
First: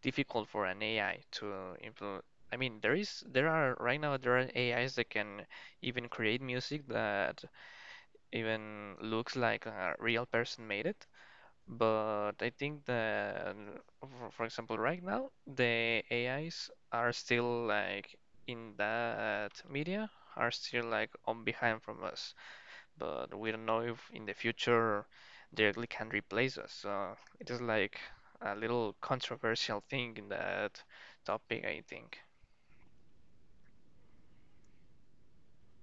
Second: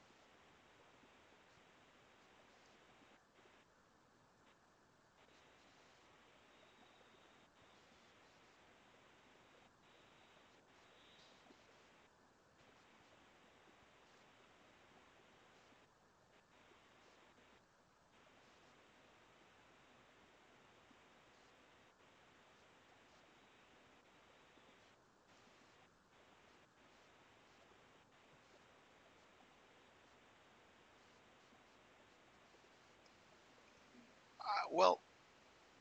difficult for an A I to implement. I mean, there is, there are right now, there are A Is that can even create music that even looks like a real person made it. But I think that, for, for example, right now the A Is are still like in that media, are still like on behind from us, but we don't know if in the future directly can replace us. So it is like a little controversial thing in that topic, I think.
Uh, well,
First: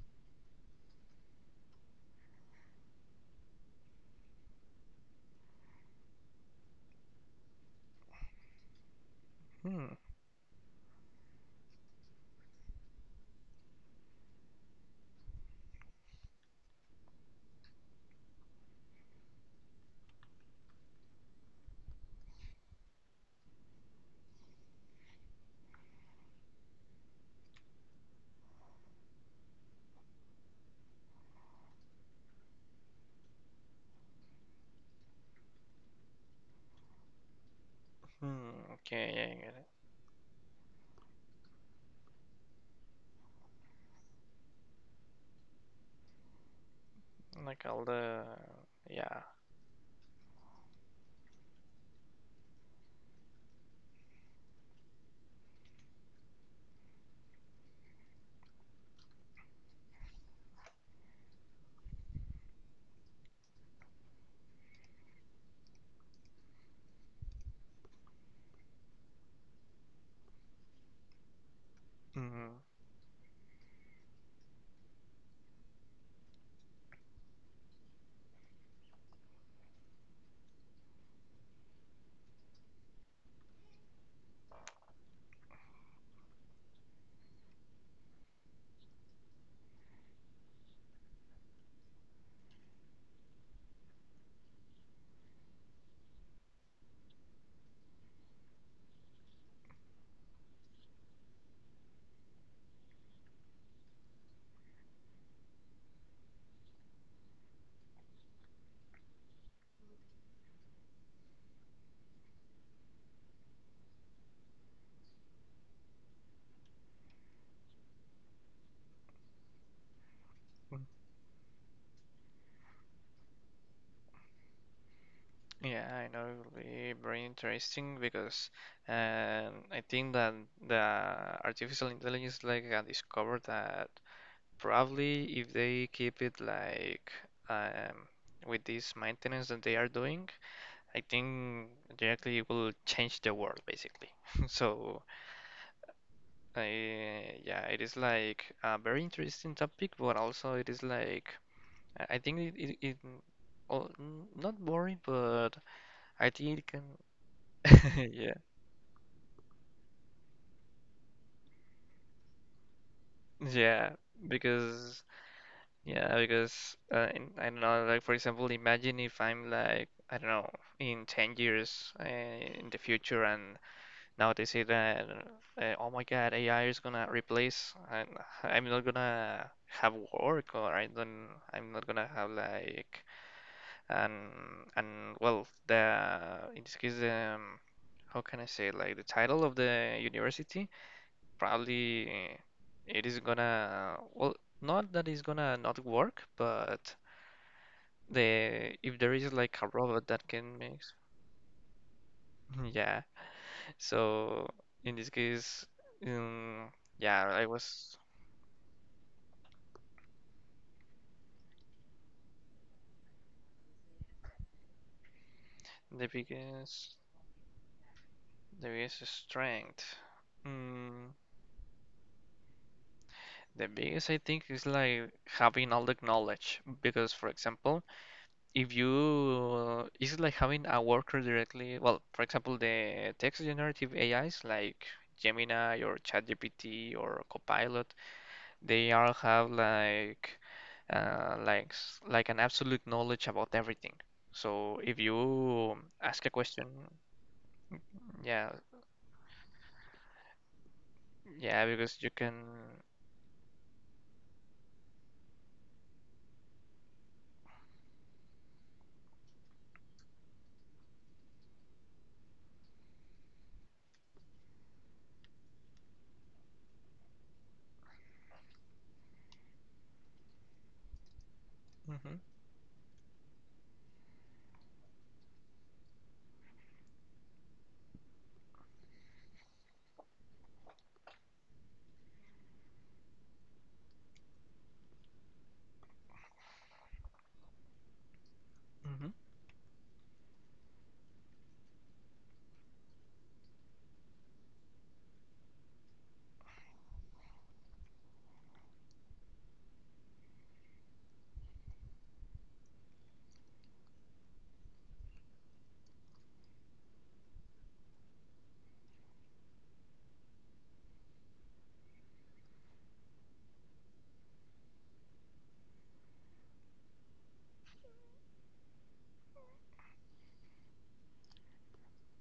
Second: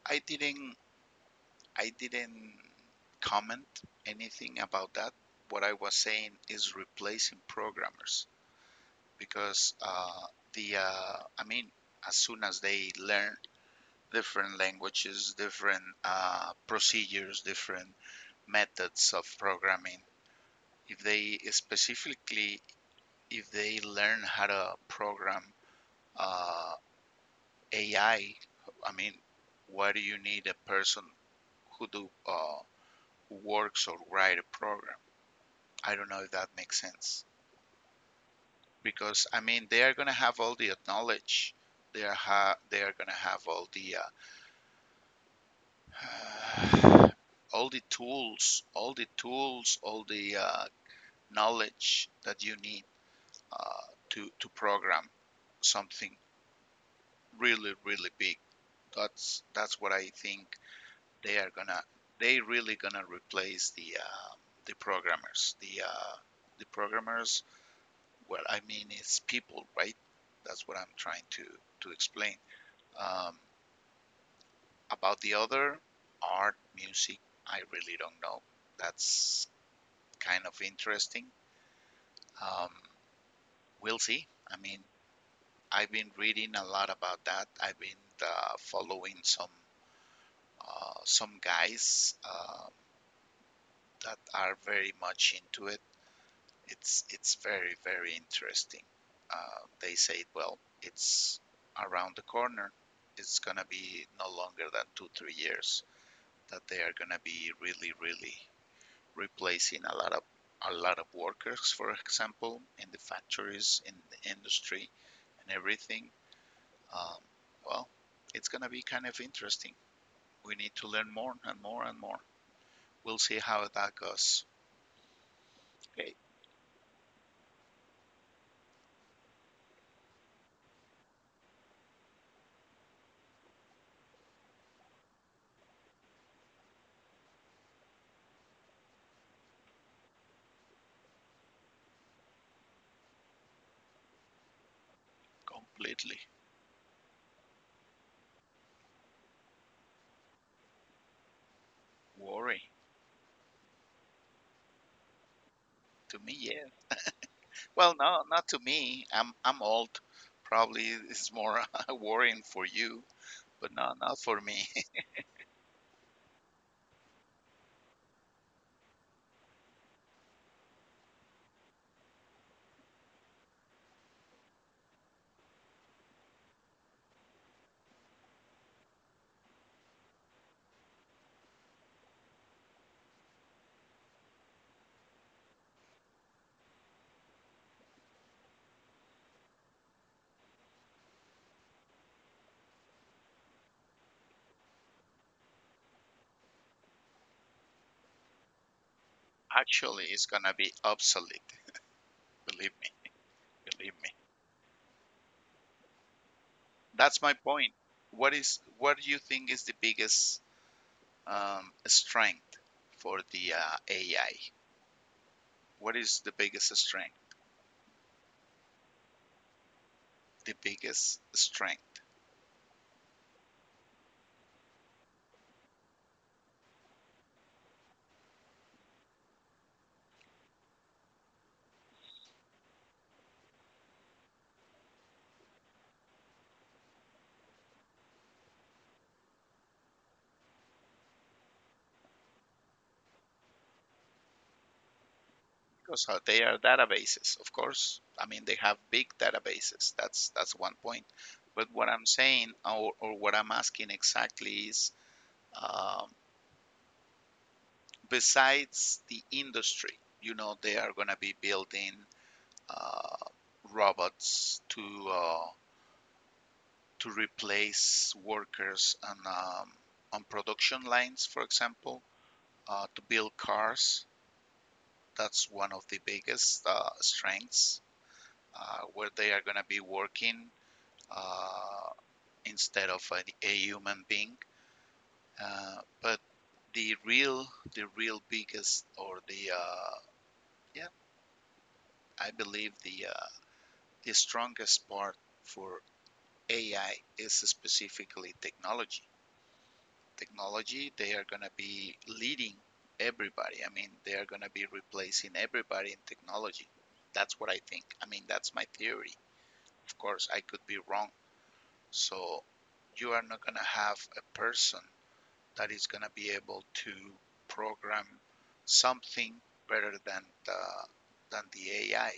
I didn't. I didn't comment anything about that. What I was saying is replacing programmers because
Hmm.
uh, the. Uh, I mean, as soon as they learn different languages, different uh, procedures, different methods of programming. If they specifically, if they learn how to program uh, A I, I I mean, why do you need a person who do uh, who works or write a program? I don't know if that makes sense
Hmm. Okay.
because
Yeah,
I
I
mean
get
they are gonna have all the knowledge, they are ha- they are gonna have all the uh,
it. Like
all the
all the.
tools, all the
Yeah.
tools, all the uh, knowledge that you need uh, to to program something really, really big. That's that's what I think they are gonna. They really gonna replace the uh, the programmers. The uh, the programmers. Well, I mean, it's people, right? That's what I'm trying to to explain.
Hmm.
Um, about the other art, music, I really don't know. That's kind of interesting. Um, we'll see. I mean, I've been reading a lot about that. I've been uh, following some uh, some guys uh, that are very much into it. It's it's very very interesting. Uh, they say, well, it's around the corner. It's gonna be no longer than two three years that they are gonna be really really replacing a lot of a lot of workers, for example, in the factories, in the industry, and everything. Um, well, it's gonna be kind of interesting. We need to
Hmm.
learn more and more and more. We'll see how that goes.
Yeah, I
Okay.
know it will be very interesting because um, I think that the artificial intelligence like uh, discovered that probably if they keep it like um, with this maintenance that they are doing, I think directly will change the world basically. So,
Completely.
I, yeah, it is like a very interesting topic, but also it is like, I I think it,
Worry
it, it oh, n- not boring, but
to
I
me,
think
yeah.
it can.
Well, no,
Yeah.
not to me. I'm I'm old. Probably it's more worrying for you, but
Yeah,
no, not for me.
because yeah, because uh, in, I don't know, like for example, imagine if I'm like, I don't know, in ten years uh, in the future, and now they say that, uh, oh my God, A I is gonna replace, and I'm not gonna have work, or I don't, I'm not gonna have like, and and well, the in this case, um, how can I say, like the title of the university, probably it is gonna, well, not that it's gonna not work, but the, if there is like a
Actually,
robot
it's
that
gonna
can
be
make,
obsolete. Believe me.
yeah.
Believe me.
So in this case, um,
That's
yeah,
my
I
point.
was.
What is what do you think is the biggest um, strength for the uh, A I? What
The
is the biggest
biggest,
strength?
the biggest strength.
The
Mm,
biggest strength,
the biggest, I think, is like having all the knowledge. Because, for example, if you, it's like having a worker directly. Well, for example, the text generative A Is like Gemini or ChatGPT or Copilot, they all have like, uh, like, s- like an absolute knowledge about everything. So if you
because uh,
ask a
they are
question,
databases, of course. I mean,
yeah,
they have big databases. That's that's one point.
yeah,
But what
because
I'm
you can.
saying or, or what I'm asking exactly is, um, besides the industry, you know, they are going to be building uh, robots to uh, to replace workers on, um, on production lines, for example, uh, to build cars. That's one of the biggest uh, strengths uh, where they are going to be working uh, instead of a, a human being. Uh, but the real, the real biggest,
Mhm.
or the uh, yeah, I believe the uh, the strongest part for A I is specifically technology. Technology, they are going to be leading everybody. I mean, they are going to be replacing everybody in technology. That's what I think. I mean, that's my theory. Of course, I could be wrong. So you are not going to have a person that is going to be able to program something better than the, than the A I. I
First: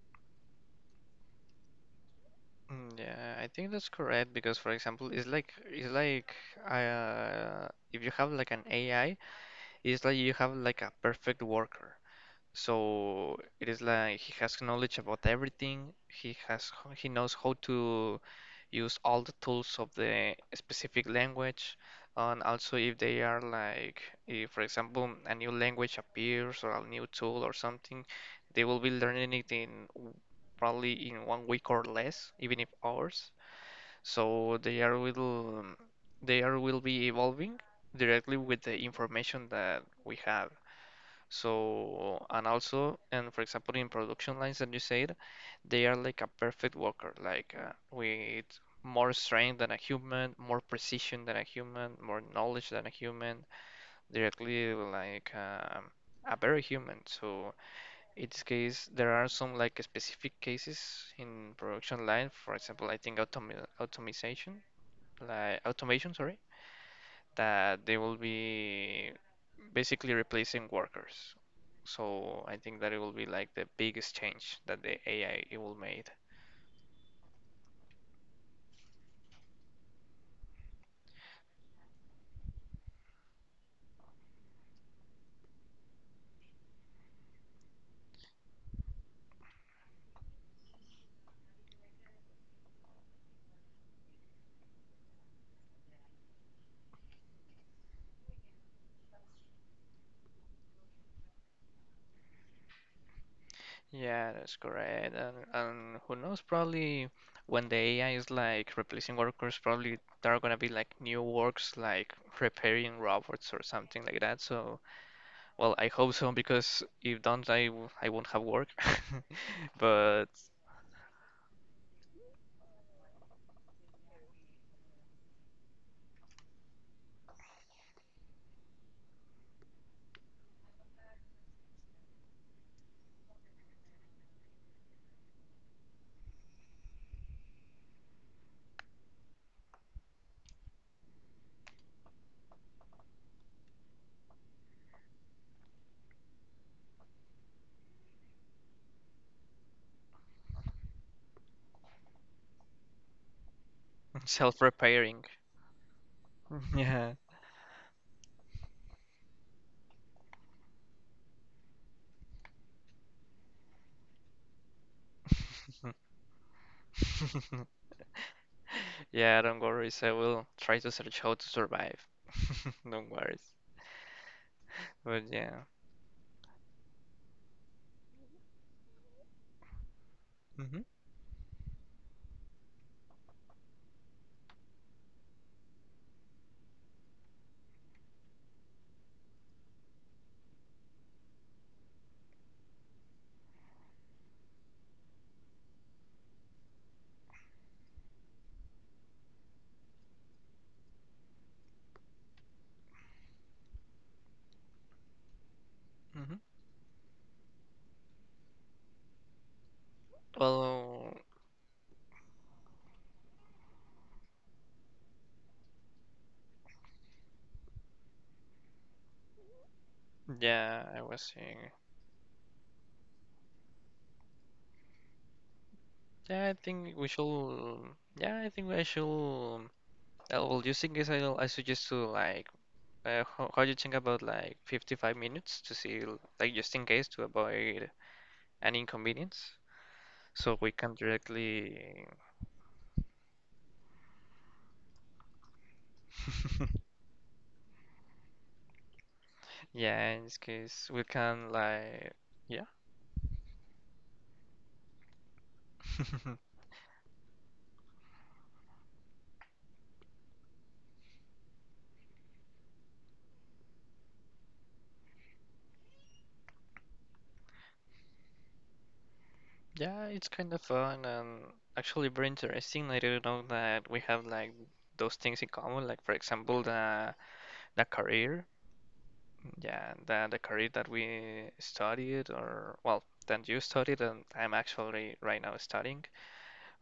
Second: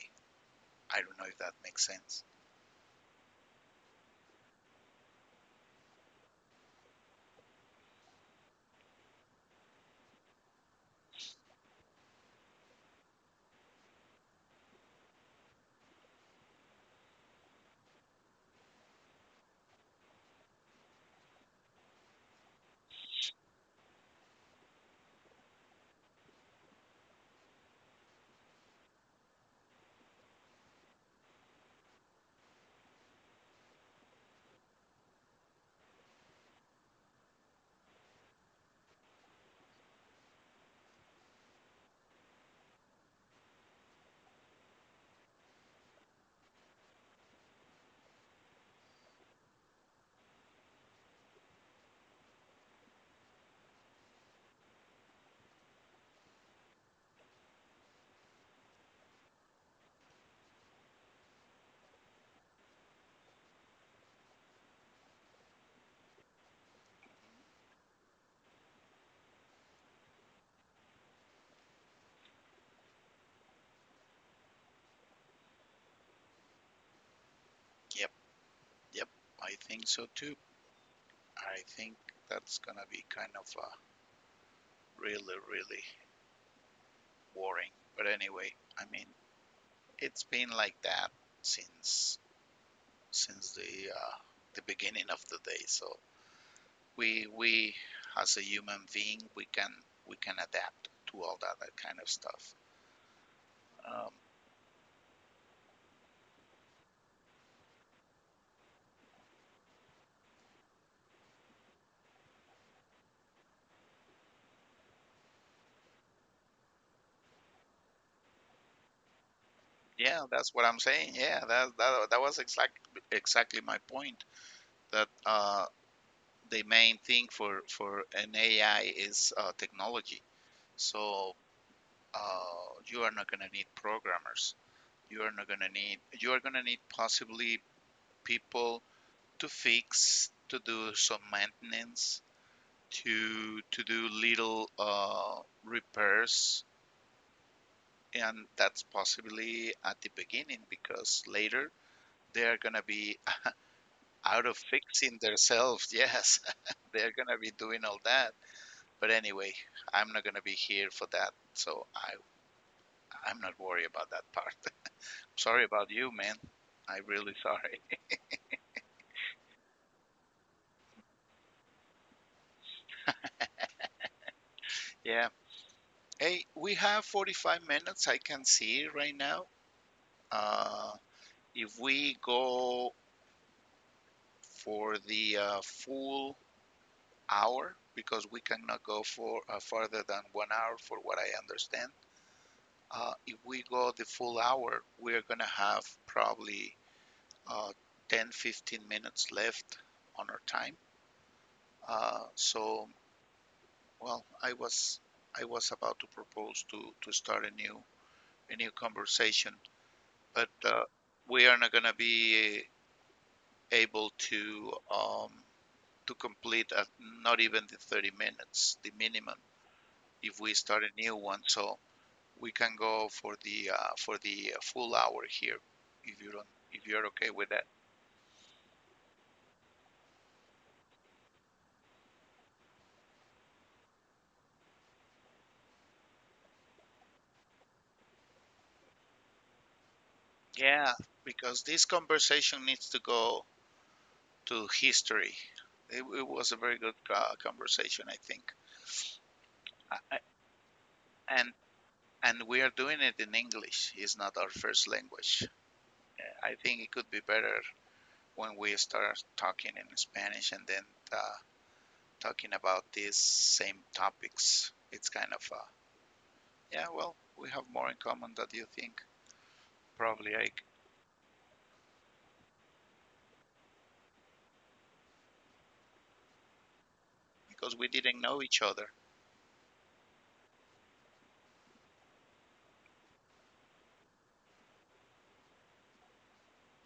I don't know if that makes sense.
Mm, yeah, I think that's correct because, for example, it's like, it's like uh, if you have like an A I, it's like you have like a perfect worker. So it is like he has knowledge about everything. He has h- he knows how to use all the tools of the specific language, and also if they are like, if for example a new language appears or a new tool or something, they will be learning it in probably in one week or less, even if hours. So they are will, they are will be evolving directly with the information that we have. So, and also, and for example, in production lines that you said, they are like a perfect worker, like uh, with more strength than a human, more precision than a human, more knowledge than a human, directly like um, a very human. So, in this case, there are some like specific cases in production line. For example, I think automi, automation, like automation, sorry, that they will be basically replacing workers. So I think that it will be like the biggest change that the A I it will made.
Yep, yep, I think so too. I think that's going to be kind of a really, really boring. But anyway, I mean, it's been like that since since the uh, the beginning of the day. So we we as a human being, we can we can adapt to all that that kind of stuff. Um,
Yeah, that's correct. And and who knows, probably when the A I is like replacing workers, probably there are gonna be like new works like repairing robots or something like that. So, well, I hope so, because if don't, I w- I won't have work.
yeah,
But
that's what I'm saying. Yeah, that that, that was exact, exactly my point. That uh, the main thing for for an A I is uh, technology. So uh, you are not gonna need programmers. You are not gonna need you are gonna need possibly people to fix, to do some maintenance, to to do little uh, repairs, and that's possibly at the beginning because later they are gonna be out of fixing
self-repairing,
themselves. Yes. They're
yeah.
gonna be doing all that, but anyway, I'm not gonna be here for that. So i i'm not worried about that part. Sorry about you, man. I really sorry.
Yeah, don't worry. I will try to search how to survive. Don't worry.
Yeah.
But yeah.
Hey, we have forty-five minutes, I can see right now.
Hmm.
Uh, if we go for the uh, full hour, because we cannot go for uh, farther than one hour, for what I understand. Uh, if we go the full hour, we're gonna have probably uh, ten, fifteen minutes left on our time. Uh, so, well, I was I was about to
Hmm.
propose to to start a new a new conversation but uh,
Well,
we are not going to be able to um, to complete at not even the thirty minutes, the minimum, if we start
yeah,
a
I
new
was
one.
saying.
So we can go for the uh, for the full hour here, if you don't,
Yeah, I
if
think
you're
we
okay with that.
should. Yeah, I think I should. Uh, well, you think is, I I suggest to like uh, how, how you think about like fifty-five minutes to see, like just in case to avoid an inconvenience. So we
Yeah,
can
because this
directly.
conversation needs to go to history. It, it was a very good uh, conversation, I think.
Yeah,
I,
in this case we
and
can like
and we
yeah.
are doing it in English. It's not our first language. I think it could be better when we start talking in Spanish and then uh, talking about these same topics, it's kind of, uh, yeah, well, we have more in common than you think.
Yeah, it's
Probably I,
kind of fun and actually very interesting. I didn't know that we have like those things in common, like for example the
because
the
we didn't know
career.
each other.
Yeah, the the career that we studied or well, that you studied and I'm actually right now studying,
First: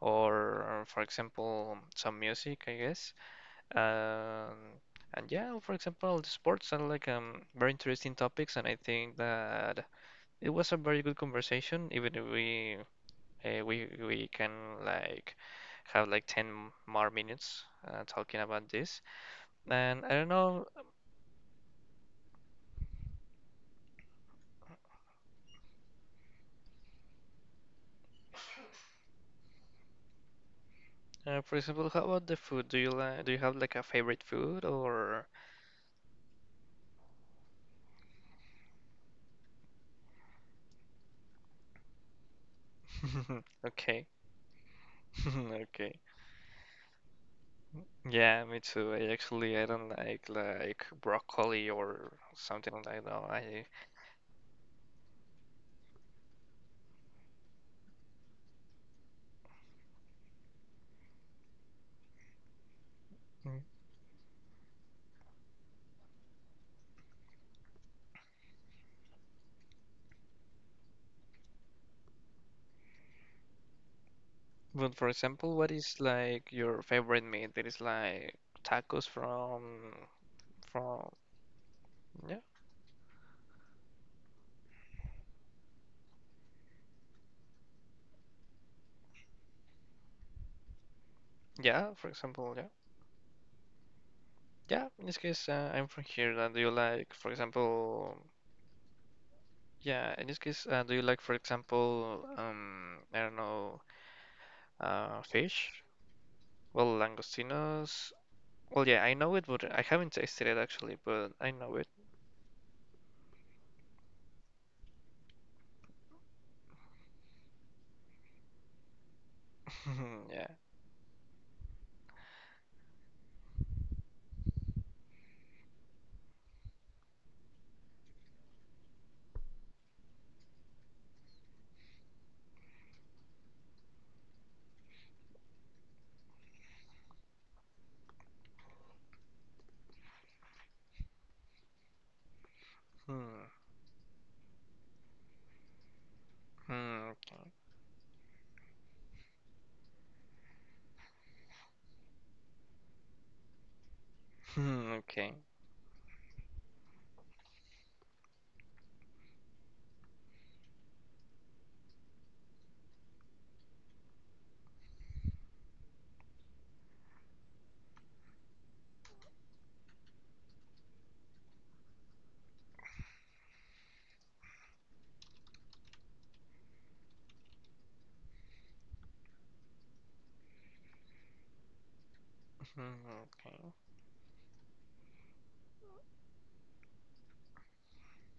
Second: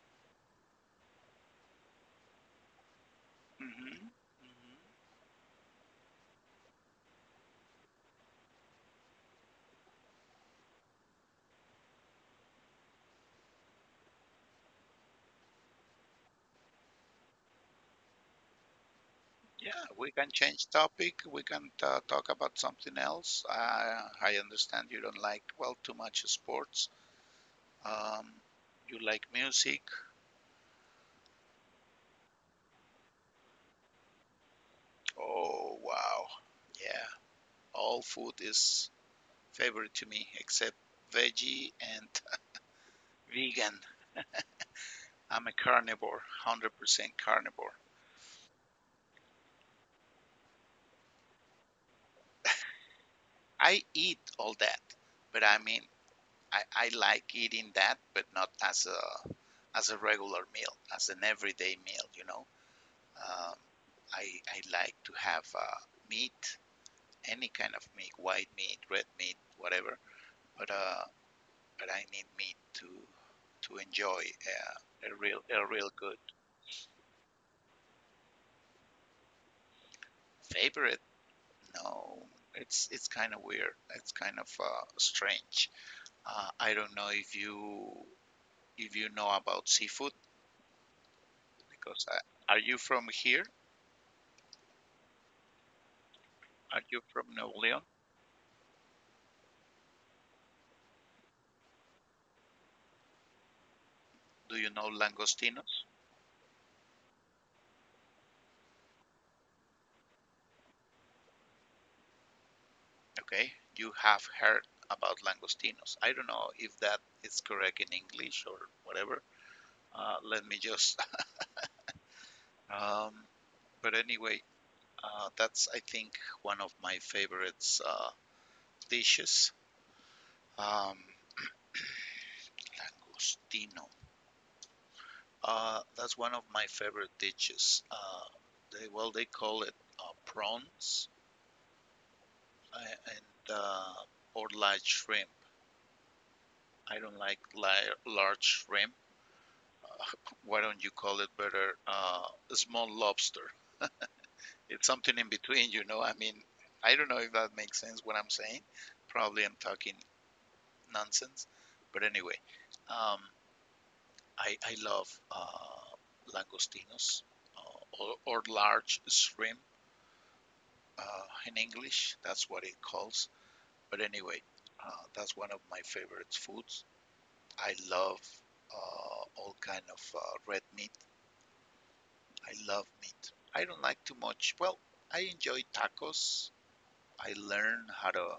or for example some music, I guess.
Hmm.
Um, and yeah, for example, the sports are like um very interesting topics, and I think that it was a very good conversation, even if we uh, we we can like have like ten more minutes uh, talking about this.
Yeah, we
And I
can
don't
change
know,
topic. We can uh, talk about something else. I, I understand you don't like, well, too much sports. Um, you like music.
uh, for example, how about the food? Do you like do you have like a favorite food or
Oh, wow. Yeah, all food is favorite to me, except veggie and vegan.
okay.
I'm a
Okay.
carnivore, one hundred percent carnivore.
Yeah, me too. I actually I don't like like broccoli or something like that. No, I
I eat all that, but I mean, I, I like eating that, but not as a as a regular meal, as an everyday meal. You know, um,
Mm,
I I like to have uh, meat, any kind of meat, white meat, red meat, whatever. But uh, but I need meat to to enjoy
but for
uh, a real
example,
a
what
real
is
good
like your favorite meat? That is like tacos from
favorite.
from
No,
yeah.
it's it's kind of weird. It's kind of uh, strange. Uh, I don't know if you if you know about seafood
Yeah,
because
for
I,
example,
are
yeah.
you from here?
Yeah, in this case, uh, I'm from here. Uh, do you
Are you
like,
from
for
Nuevo León?
example, yeah, in this case, uh, do you like, for example, um, I don't know,
Do you know
uh, fish?
langostinos?
Well, langostinos. Well, yeah, I know it, but I haven't tasted it actually, but I know it.
Okay, you have heard about langostinos. I don't know if that is correct in English or whatever. Uh, let
Yeah.
me just. Um, but anyway, uh, that's I think one of my favorites uh, dishes. Um, langostino. Uh, that's one of my favorite dishes. Uh, they well, they call it uh, prawns uh,
Hmm.
and uh, or large shrimp. I
Hmm.
don't
Okay.
like large shrimp. Why don't you call it better uh, small lobster? It's
Hmm.
something in
Okay.
between, you know. I mean, I don't know if that makes sense what I'm saying. Probably I'm talking nonsense, but anyway, um, I I love uh, langostinos uh, or, or large shrimp uh, in English. That's what it calls. But anyway, uh, that's one of my favorite foods. I love uh, all kind of uh, red meat. I love
Hmm.
meat. I
Okay.
don't like too much. Well, I enjoy tacos. I learned how to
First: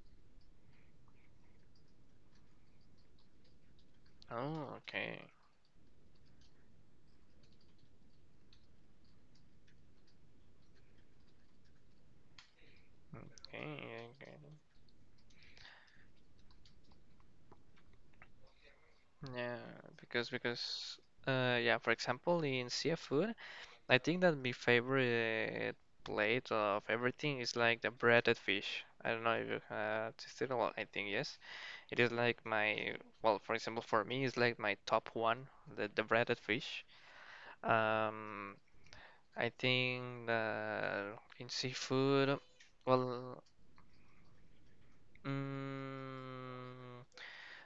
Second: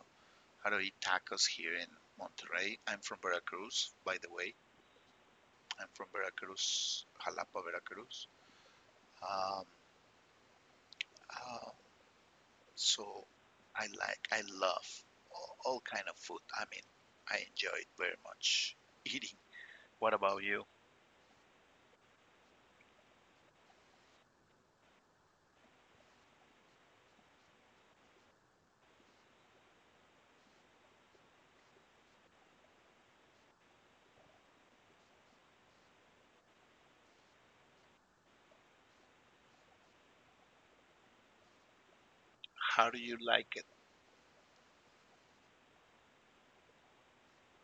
how to eat tacos here in Monterrey. I'm from Veracruz, by the way.
Oh, okay.
I'm from Veracruz, Jalapa, Veracruz. Um, uh, So I
Okay.
like, I
Okay.
love all, all kind of food. I mean, I enjoy it very much. Eating
Yeah, because
about
because uh, yeah, for example, in seafood. I think that my favorite plate of everything is like the breaded fish. I don't know if you have tasted it. Well, I think yes. It is like my, well, for example, for me, it's like my top one, the, the breaded fish. Um, I think that in seafood,
how do you
well,
like it?
mm,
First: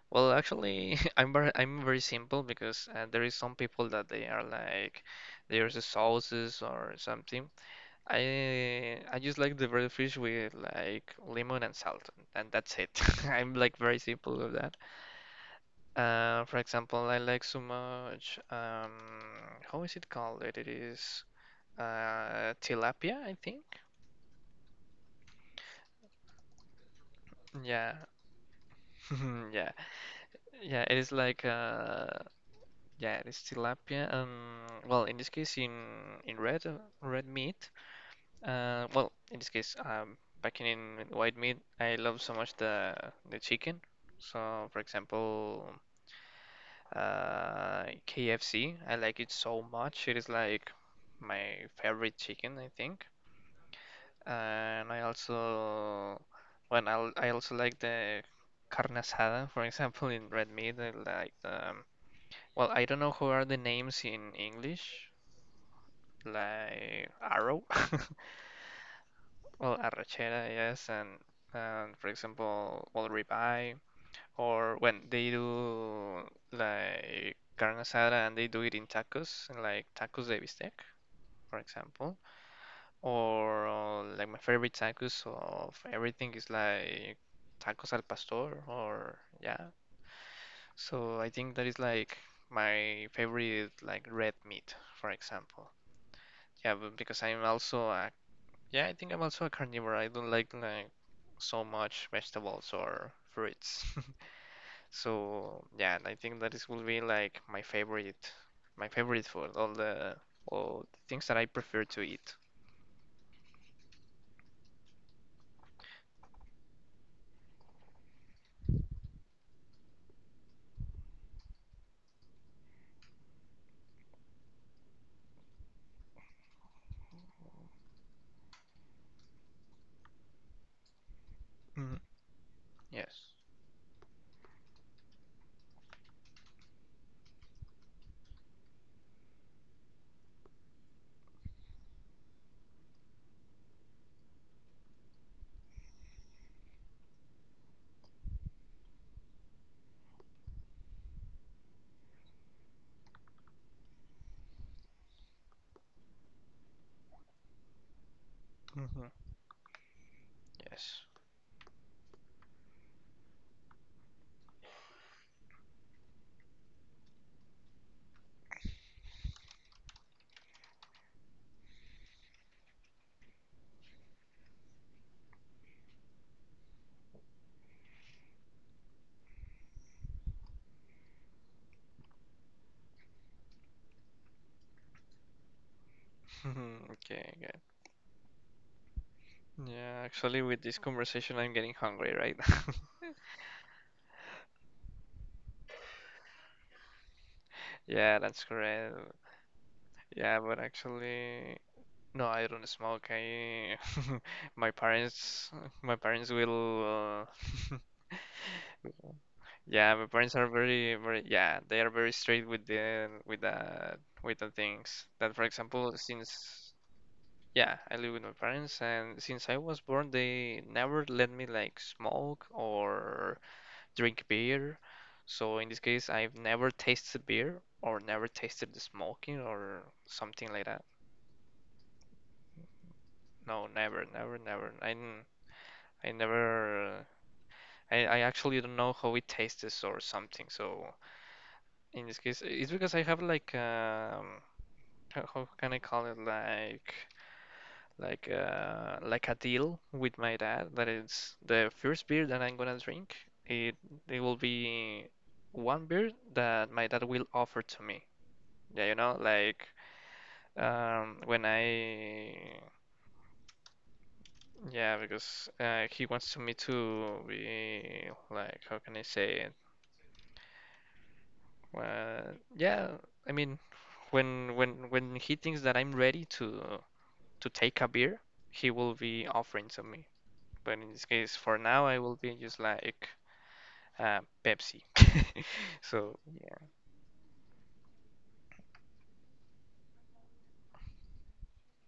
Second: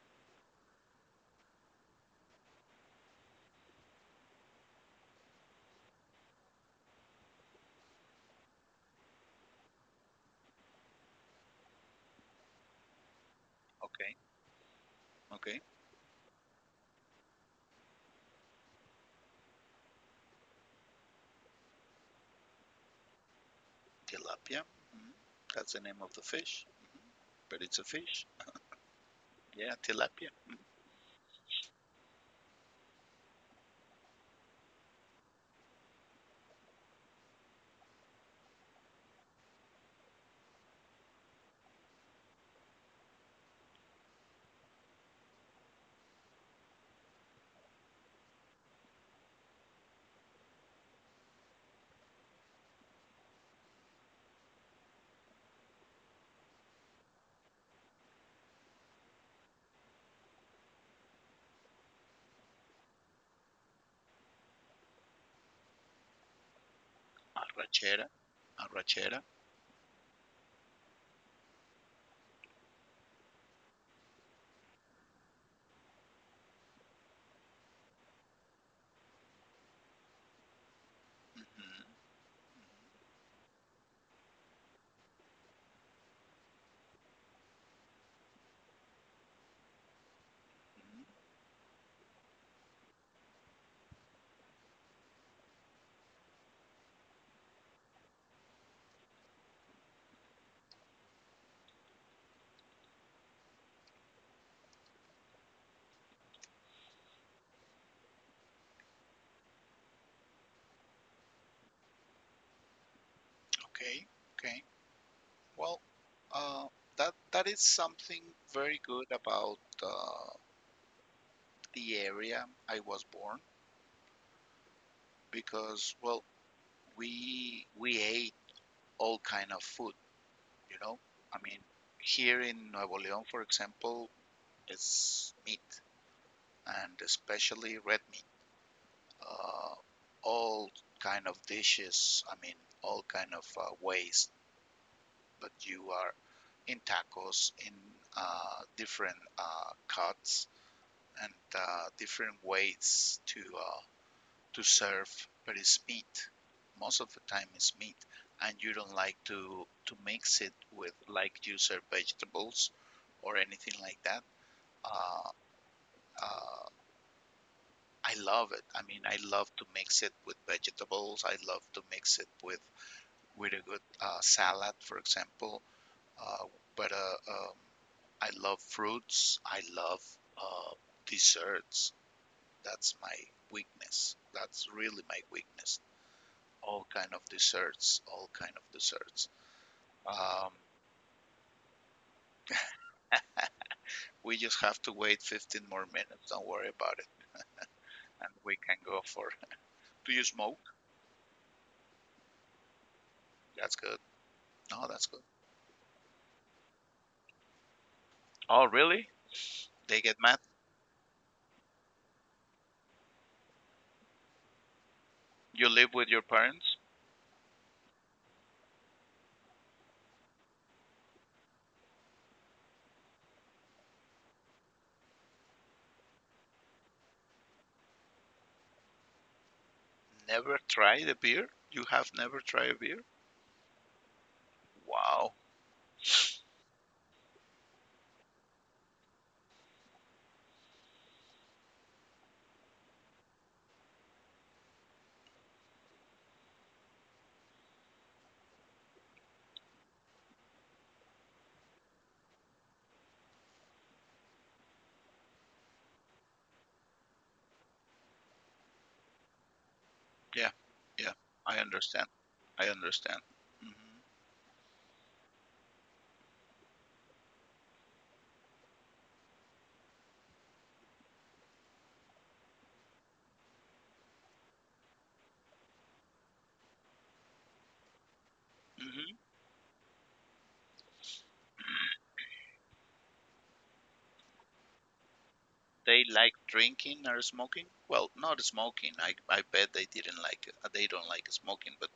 well, actually, I'm very, I'm very simple because uh, there is some people that they are like, there's the sauces or something. I I just like the bread fish with like lemon and salt, and that's it. I'm like very
Okay,
simple with that.
okay.
Uh, for example, I like so much. Um, how is it called? It is uh, tilapia, I think.
Tilapia. Mhm. That's the name of the fish, but it's a
Yeah,
fish.
yeah,
Yeah, tilapia.
yeah. It is like uh, yeah, it is tilapia. Um, well, in this case, in in red uh, red meat. Uh, well, in this case, um, packing in with white meat, I love so much the the chicken. So, for example, uh, K F C, I like it so much. It is like my favorite chicken, I think. And I also, when I I also like the carne asada, for example, in red meat. I like um, well, I don't know who are the names in English, like arrow.
Arrachera. Arrachera.
Well, arrachera, yes, and and for example, well, ribeye, or when they do like carne asada and they do it in tacos, like tacos de bistec, for
Hmm.
example, or uh, like my favorite tacos of everything is like tacos al pastor, or yeah. So I think that is like my favorite like red meat, for example. Yeah, but because I'm also a Yeah, I think I'm also a carnivore. I don't like like so much vegetables or fruits. So yeah, I think that is will be like my favorite, my favorite food. All the all the things that I prefer to eat.
Okay, okay. Well, uh, that that is something very good about uh, the area I was born because, well, we we ate all kind of food, you know. I mean,
Mm,
here in Nuevo
yes.
León, for example, it's meat and especially red meat. Uh, all kind of dishes. I mean, all kind of uh, ways that you are in tacos, in uh, different uh, cuts and uh, different ways to uh, to serve, but it's meat. Most of the time it's meat, and you don't
Hmm.
like to to mix it with
Yes.
like you serve vegetables or anything like that. Uh, uh, I love it. I mean, I love to mix it with vegetables. I love to mix it with with a good uh, salad, for example. Uh, but uh, um, I love fruits. I love uh, desserts. That's my weakness. That's really my weakness. All kind of
Okay, good.
desserts, all kind of desserts.
Yeah, actually,
Um,
with this conversation, I'm getting hungry, right?
we just have to wait fifteen more minutes. Don't worry about it,
Yeah,
and
that's
we can
correct.
go for. Do you
Yeah,
smoke?
but actually, no, I don't smoke.
That's
I
good.
my
No, that's good.
parents my parents will uh,
Oh, really?
yeah,
They
my
get
parents
mad.
are very very yeah, they are very strict with the with the with the things. That for
You live
example,
with your
since
parents.
yeah, I live with my parents, and since I was born they never let me like smoke or drink beer. So in this case, I've never tasted beer or never tasted the smoking or something
Never
like that.
try the beer. You have never tried a beer.
No, never, never, never. I
Wow.
I never, uh, I, I actually don't know how it tastes or something. So in this case, it's because I have like um, how, how can I call it like like uh like a deal with my dad that it's the first beer that I'm gonna drink. It it will be one beer that my dad will offer to me. Yeah, you know, like
Yeah. Yeah.
um when
I understand. I
I
understand. Hmm.
yeah because uh, he wants me to be like how can I say it Uh, yeah, I mean, when when when he thinks that I'm ready to to take a beer, he will
Hmm.
be offering to me. But in this case, for now, I will be just like uh, Pepsi.
They
So
like
yeah,
drinking or smoking. Well, not smoking. I I bet they didn't like it. They don't like smoking. But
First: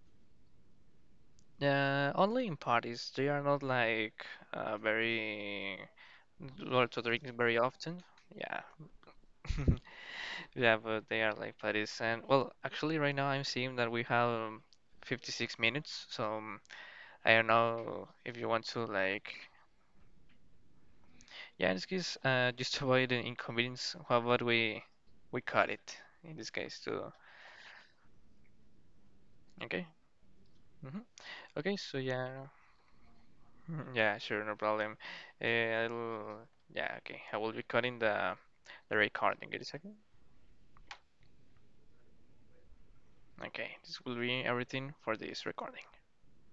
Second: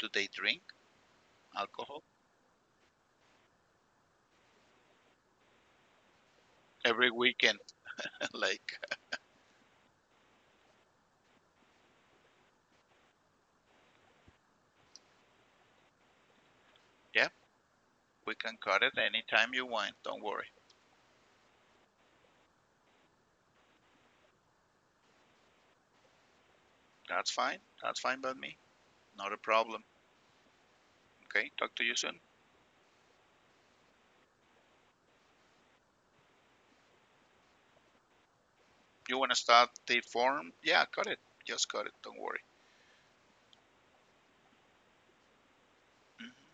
do they drink? Alcohol
uh, only in parties they are not like uh, very or to
every
drink very
weekend.
often. Yeah,
Like,
yeah, but they are like parties. And well, actually, right now I'm seeing that we have um, fifty-six minutes, so. um, I
yeah,
don't know if
we
you
can
want to
cut it
like
anytime you want. Don't worry.
yeah, in this case, uh, just avoid the inconvenience, how about we we cut it in this case too?
That's fine. That's fine by me. Not a problem.
Okay. Hmm.
Okay, talk
Okay.
to you
So
soon.
yeah, mhm, yeah, sure, no problem. Uh, I'll, yeah, okay. I will be cutting the the
You want to
recording. Get a
start
second.
the form? Yeah, cut it. Just cut it. Don't worry.
Okay, this will be everything for this recording.
Hmm?